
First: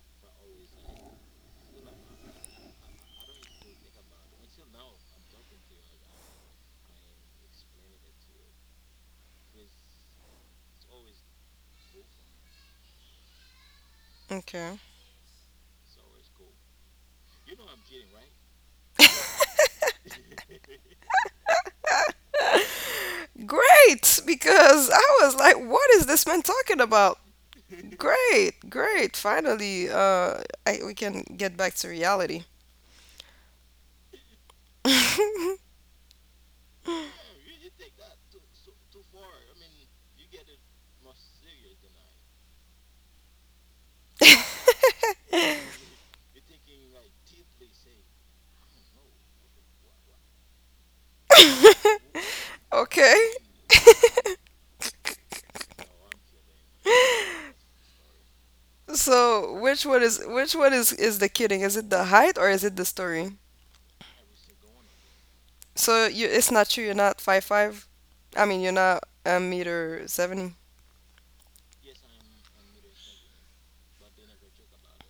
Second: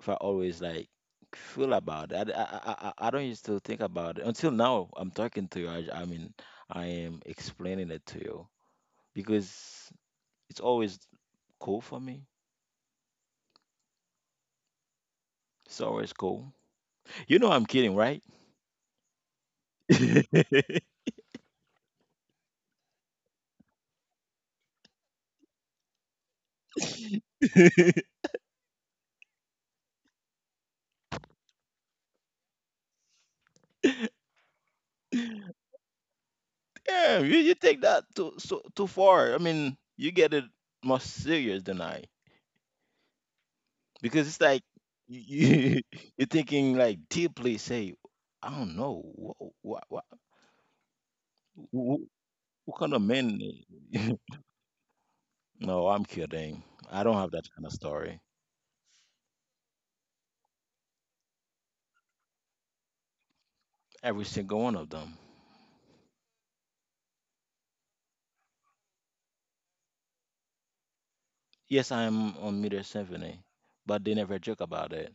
if I always like feel about it. I don't used to think about it until now I'm talking to you. I mean I am explaining it to you because it's always cool for me. Okay. It's always cool. You know I'm kidding, right? *laughs* Great, because I was like, what is this man talking about? Great, great. Finally, we can get back to reality. *laughs* *laughs* Yeah, you take that too, so too far. I mean, you get it more serious than I because it's like you, *laughs* you're thinking like deeply. Say, I don't know what what, what kind of Okay. men. *laughs* No, I'm kidding. I don't have that kind of story. So, which one is the kidding? Is it the height or is it the story? Every single one of them. So you, it's not true. You're not five five. I mean, you're not a meter 70. Yes, I am on meter symphony, but they never joke about it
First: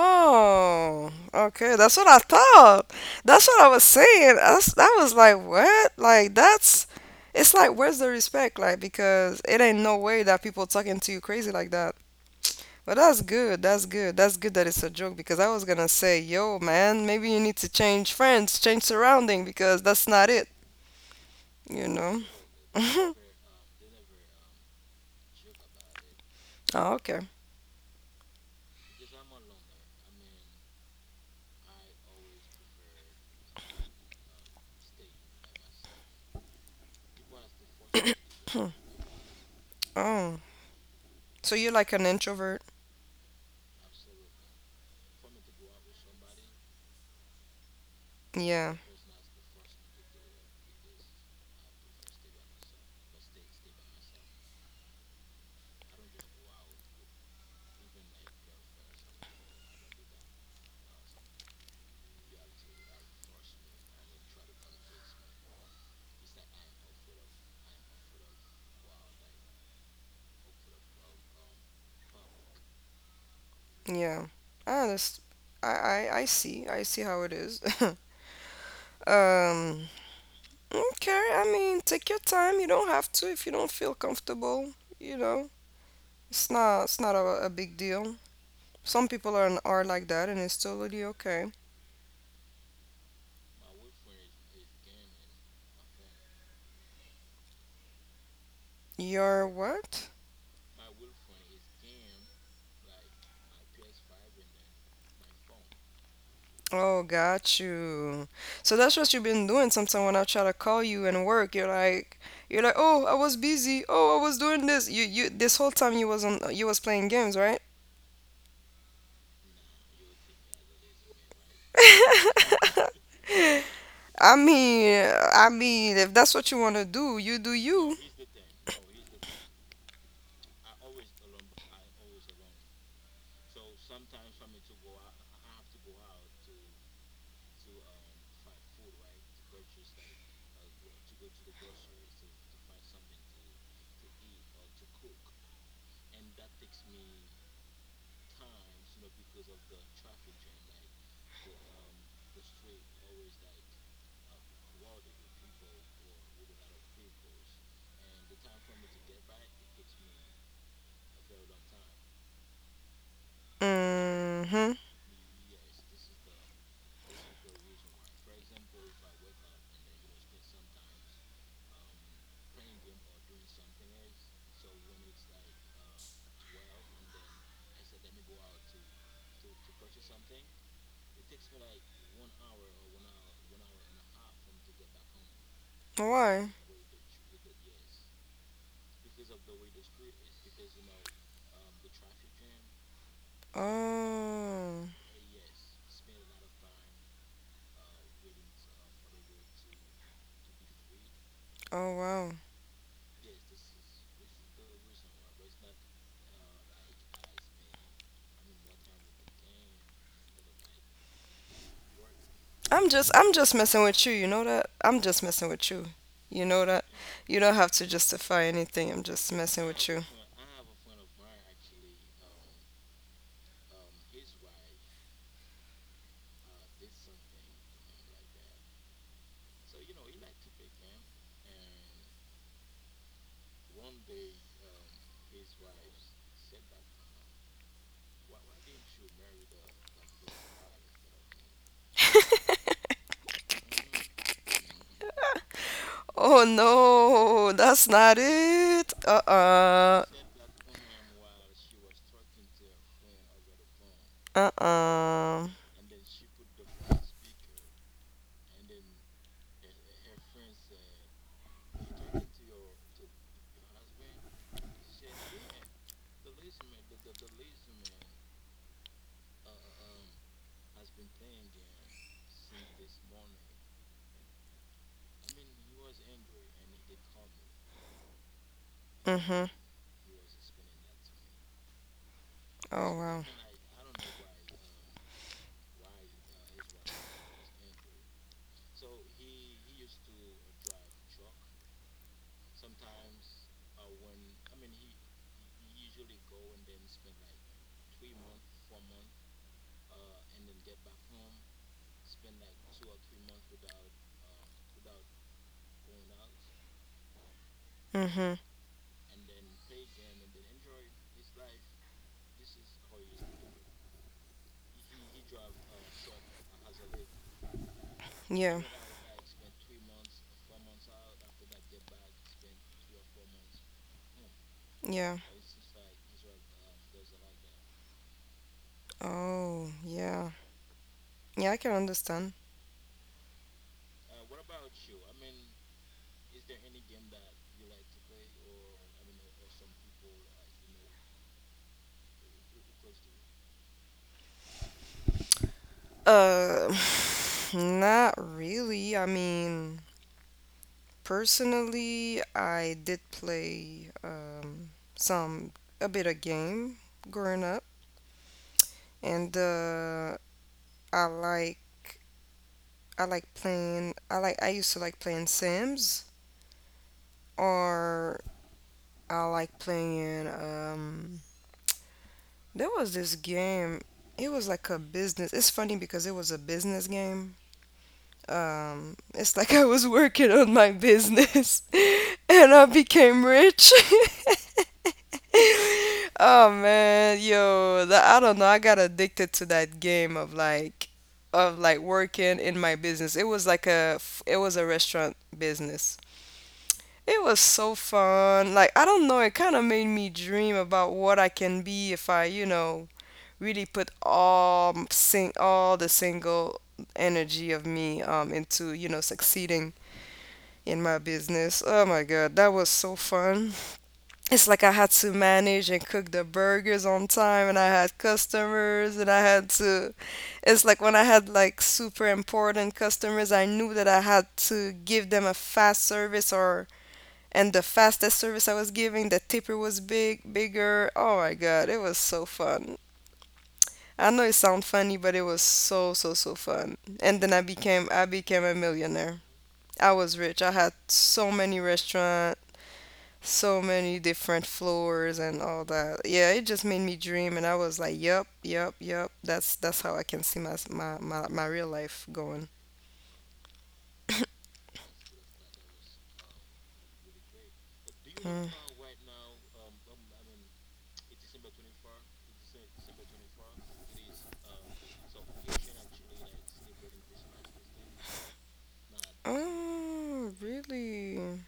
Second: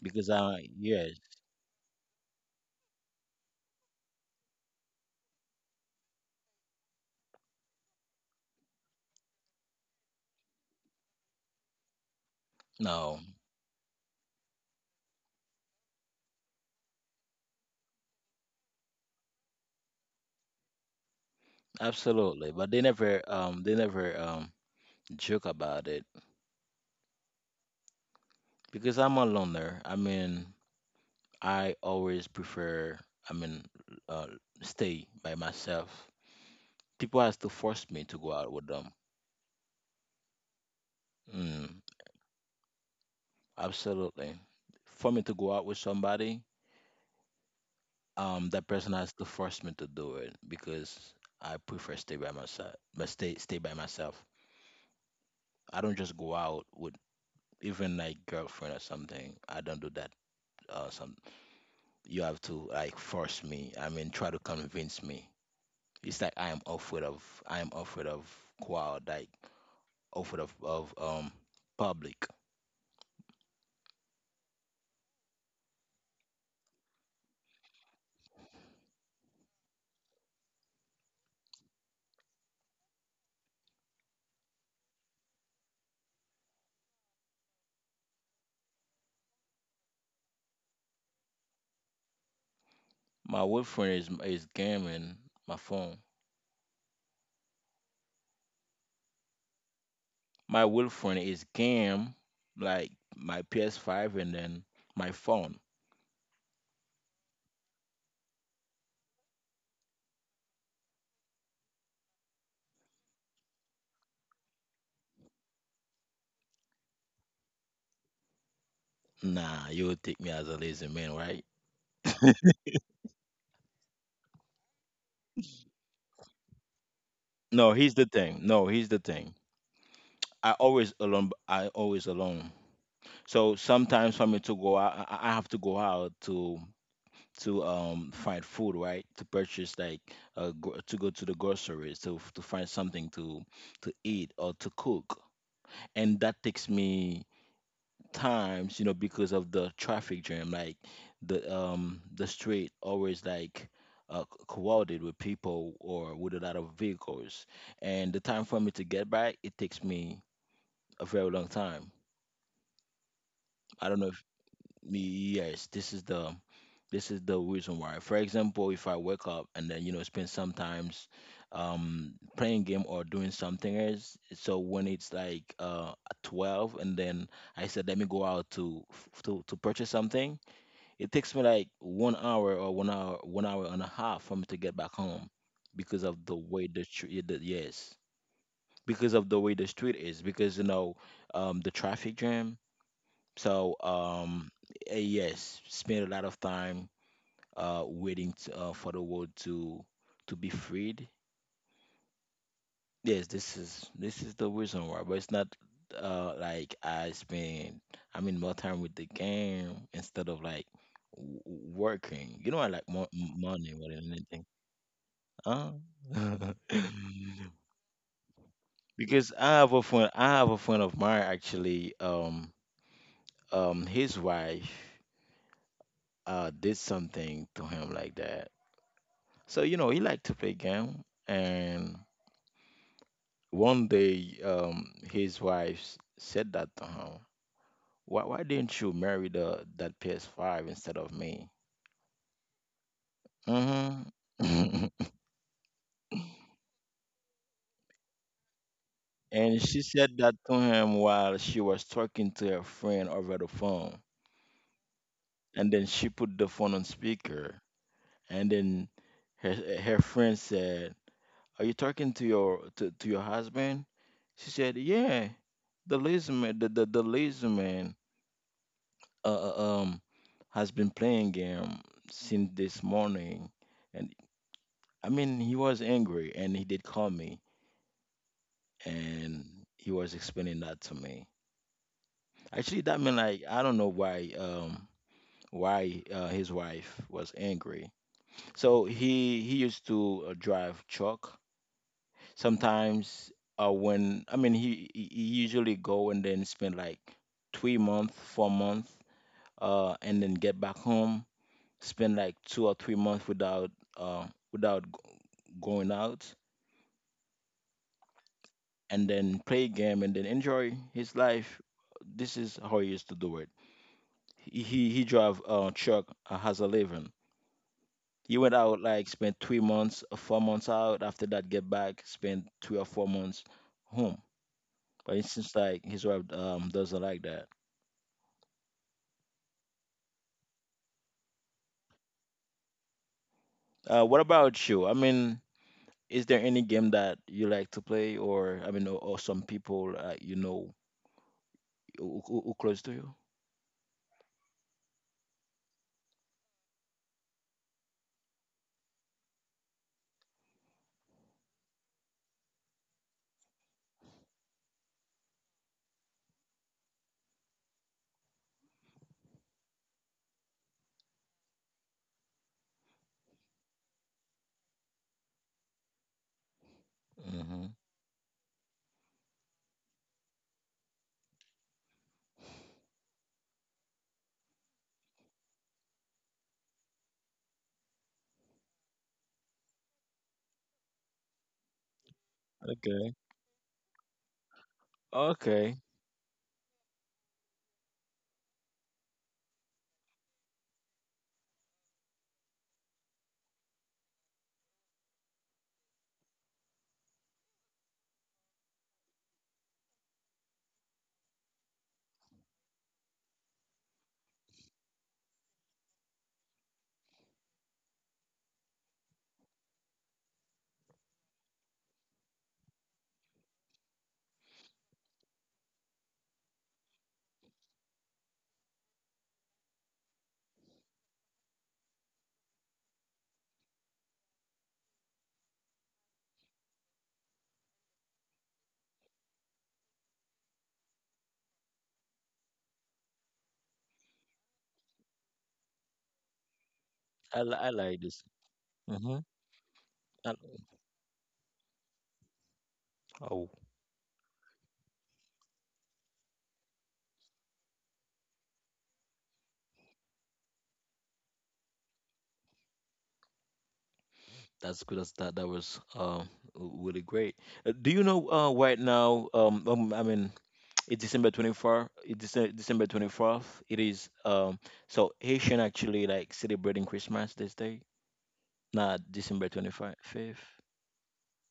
because I, yes, okay. That's what I thought. That's what I was saying. I was like, what? Like, that's. It's like, where's the respect? Like, because it ain't no way that people talking to you crazy like that. But no, that's good. That's good. That's good that it's a joke, because I was gonna say, yo, man, maybe you need to change friends, change surrounding, because that's not it, you know? absolutely, but they *laughs* never, they never, joke about it Oh, okay. *clears throat* because I'm a loner. I mean, I always prefer. I mean, uh, stay by myself. People has to force me to go out with Hmm. them. Oh, so you're Mm, like an introvert? absolutely. For me to go out with somebody, that Yeah, person has to force me to do it because I prefer stay by myself. But stay, by myself. I don't just go out with even like girlfriend or something. I don't do that. Some You have to like force me. I mean, try to convince me. It's like I am afraid of I am afraid of crowd, like afraid of public. yeah. Ah, I see. I see how it is. *laughs* Um, okay, I mean, take your time. You don't have to if you don't feel comfortable, you know. It's not a, a big deal. Some people are like that, and it's totally okay. My girlfriend is gaming my phone. You're what? My girlfriend is game like my PS5 and then my phone. Oh, got you. So that's what you've been doing sometimes when I try to call you and work. You're like, "Oh, I was busy. Oh, I was doing this." You this whole time you was on, you was playing games, right? Nah, you would take me as a lazy man, right? *laughs* I mean, I mean, if that's what you want to do, you do No, here's you. the thing. No, here's the thing. I always alone. I always alone. So sometimes for me to go out, I have to go out to find food, right? To purchase like to go to the groceries to find something to eat or to cook, and that takes me times, you know, because of the traffic jam. Like the, the street always like, crowded with people or with a lot of vehicles, and the time for me to get back, it takes me a very long time. I don't know if Mm-hmm. me, yes, This is the reason why. For example, if I wake up and then spend sometimes playing game or doing something else, so when it's like 12 and then I said let me go out to f- to purchase something, it takes me like 1 hour or one hour and a half for me to get back home because of the Why? way the street the, yes because of the way the street is because the traffic jam. So Oh. Yes, spend a lot of time waiting for the world to be freed. Oh wow. Yes, this is the reason why, but it's not like I mean more time with the game instead of like working. You know, I like more I'm just money messing more with than you, you anything. know that? I'm just messing Uh, with you. *laughs* You know that? You don't have to justify anything. I'm because just I have messing a with friend, you. I have a friend of mine actually. His wife did something to him like that. So, he liked to play game, and one day his wife said that to him, why didn't you marry the that PS5 instead of me? *laughs* Hmm. *laughs* Oh no, that's not it. And she Uh-uh. said that to him while she was talking to her friend over the phone, Uh-uh. and then she put the phone on speaker, and then her, her friend said, are you talking to your husband she said yeah, the lazy man, uh, uh, um has been playing game since this morning, and, I mean, he was angry, and he did call me, and Mm-hmm. he was explaining that to me. Actually, that Oh meant wow. like, I don't know why his wife was angry. So he used to drive truck sometimes. When I mean, he usually go and then spend like 3 month, 4 month, and then get back home, spend like 2 or 3 months without uh, without g- going out, Mm-hmm. and then play game and then enjoy his life. This is how he used to do it. He drive truck, has a living. He went Yeah. out like spent 3 months, 4 months out. After that, get back, spend 3 or 4 months home. Yeah. But it seems like his wife doesn't like that. Oh, yeah. Yeah, I can understand. What about you? I mean, is there any game that you like to play, or or some people, who close to you? Uh, *sighs* not really. I mean, personally, I did play some a bit of game growing up. And I like I like playing. I used to like playing Sims, Hmm. or I like playing. There was this game. It was like a business. It's funny because it was a business game. It's like I was working on my business, *laughs* and I Okay. became rich. *laughs* Okay. Oh man, yo, that, I don't know. I got addicted to that game of like working in my business. It was like a it was a restaurant business. It was so fun. Like I don't know, it kind of made me dream about what I can be if I, you know, really put all m- sing all the single energy of me into, you know, succeeding in my business. Oh my God, that was so fun. It's like I had to manage and cook the burgers on time, and I had customers, and I had to. It's like when I had like super important customers, I knew that I had to give them a fast service, or and the fastest service I was giving, the tipper was big, bigger. Oh my god, it was so fun. I know it sounds funny, but it was so so so fun. And then I like I this. became a Mm-hmm. millionaire. I was rich. I had so many restaurants, Oh, so many different floors and all that. Yeah, it just made me dream, and I was like, "Yup, yup, yup." That's how I can see my my real life going. that's good. That was really great. Do you know, Mm. Right now, I mean, *tsk* it's December 24th. It's December 24th. It is, so Haitian actually like celebrating Christmas this day, not December twenty Oh, fifth. really?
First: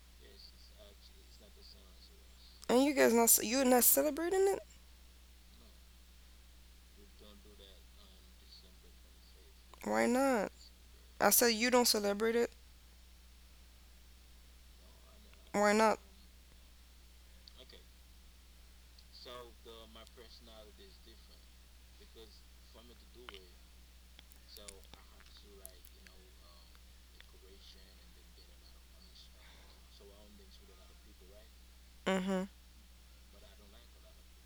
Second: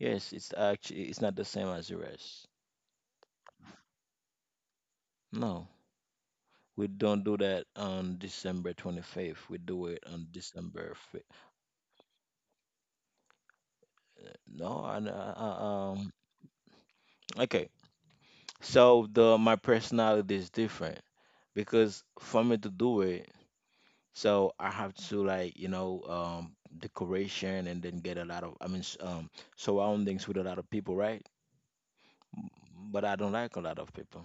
Yes, it's actually, it's not the same as the rest. And you guys not you not celebrating it? No. We don't do that on December 25th. We do it Why on not? December 5th. I said you don't celebrate it. No, Why I- not? um, okay, so the my personality is different because for me to do it, so I have to like, decoration, and then get a lot of, I mean, surroundings with a lot of people, right? Mm-hmm. M- But I don't like a lot of people,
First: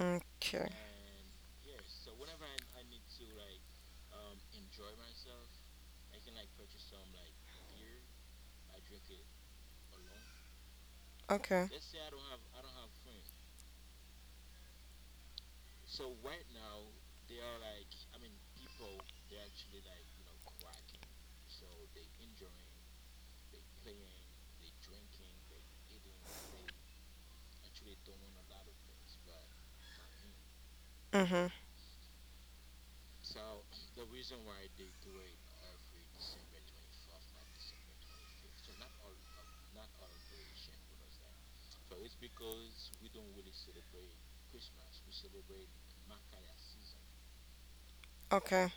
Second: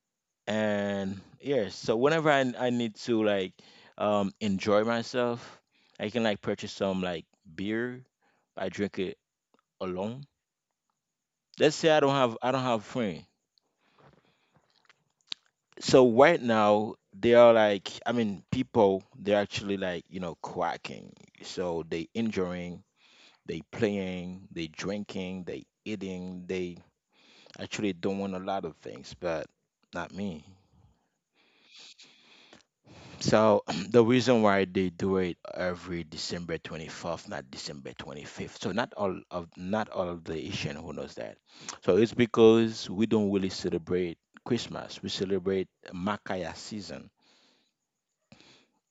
Okay. and, yeah, so whenever I need to like, enjoy myself, I can like purchase some, like, beer. I drink it alone. Okay. Let's say I don't have friend. So right now, they are, like, I mean, people, they're actually, like, quacking, so they enjoying, they playing, they drinking, they eating, they actually doing a lot of things, but not me. Mm-hmm. So *clears throat* the reason why they do it every December 24th, not December 25th, so not all of the Asian who knows that, so it's because we don't really celebrate Christmas, we celebrate Makaya season. Okay.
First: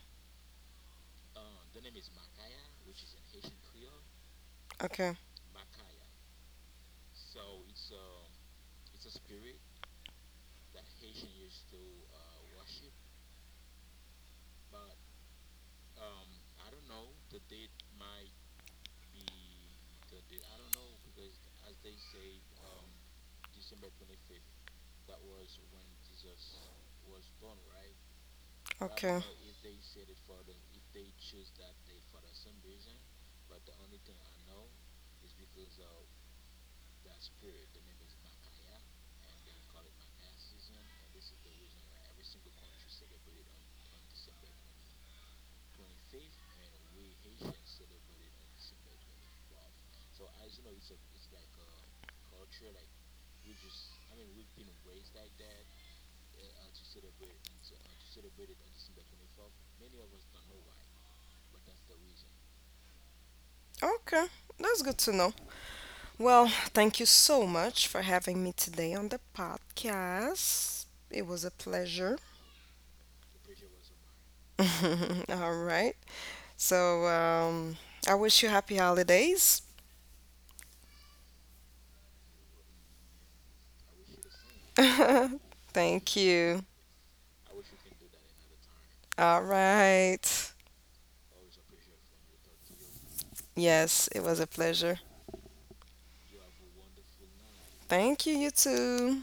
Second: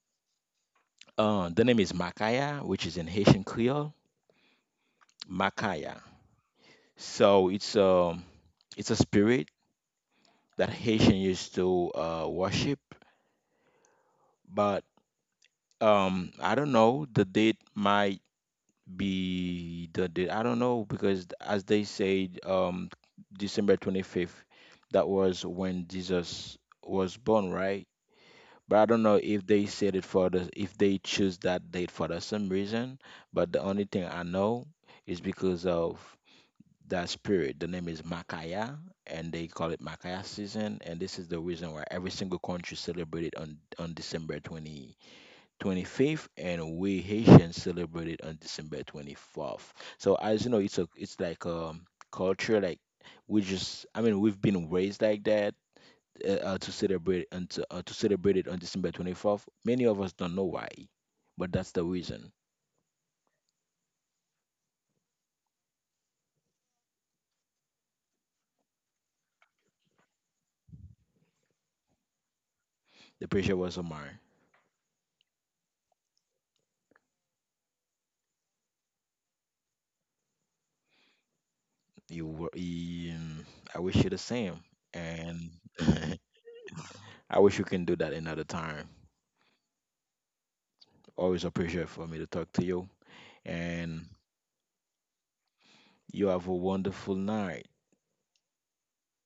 The name is Makaya, which is in Haitian Creole, Okay. Makaya. So it's a spirit that Haitian used to worship, but I don't know. The date might be the date. I don't know because, as they said, December 25th, that was when Jesus was born, right? But I don't know Okay. if they said it for the if they choose that date for the some reason. But the only thing I know is because of that spirit. The name is Makaya, and they call it Makaya season. And this is the reason why every single country celebrated on December twenty twenty fifth, and we Haitians celebrated on December 24th. So, as you know, it's like a culture, like, we just, I mean, we've been raised like that. To celebrate and to celebrate it on December 24th, many of us don't know why, but that's the reason. Okay. That's good to know. Well, thank you so much for having me today on the podcast. It was a pleasure. The pressure was on mine. *laughs* All right. So, I wish you happy holidays. You were, um, I wish you the same, and *laughs* Thank *laughs* you. I wish you can do that another time. All right. Always a pleasure for me to talk to you, and Yes, it was a pleasure. you have a wonderful night. Thank you, you too.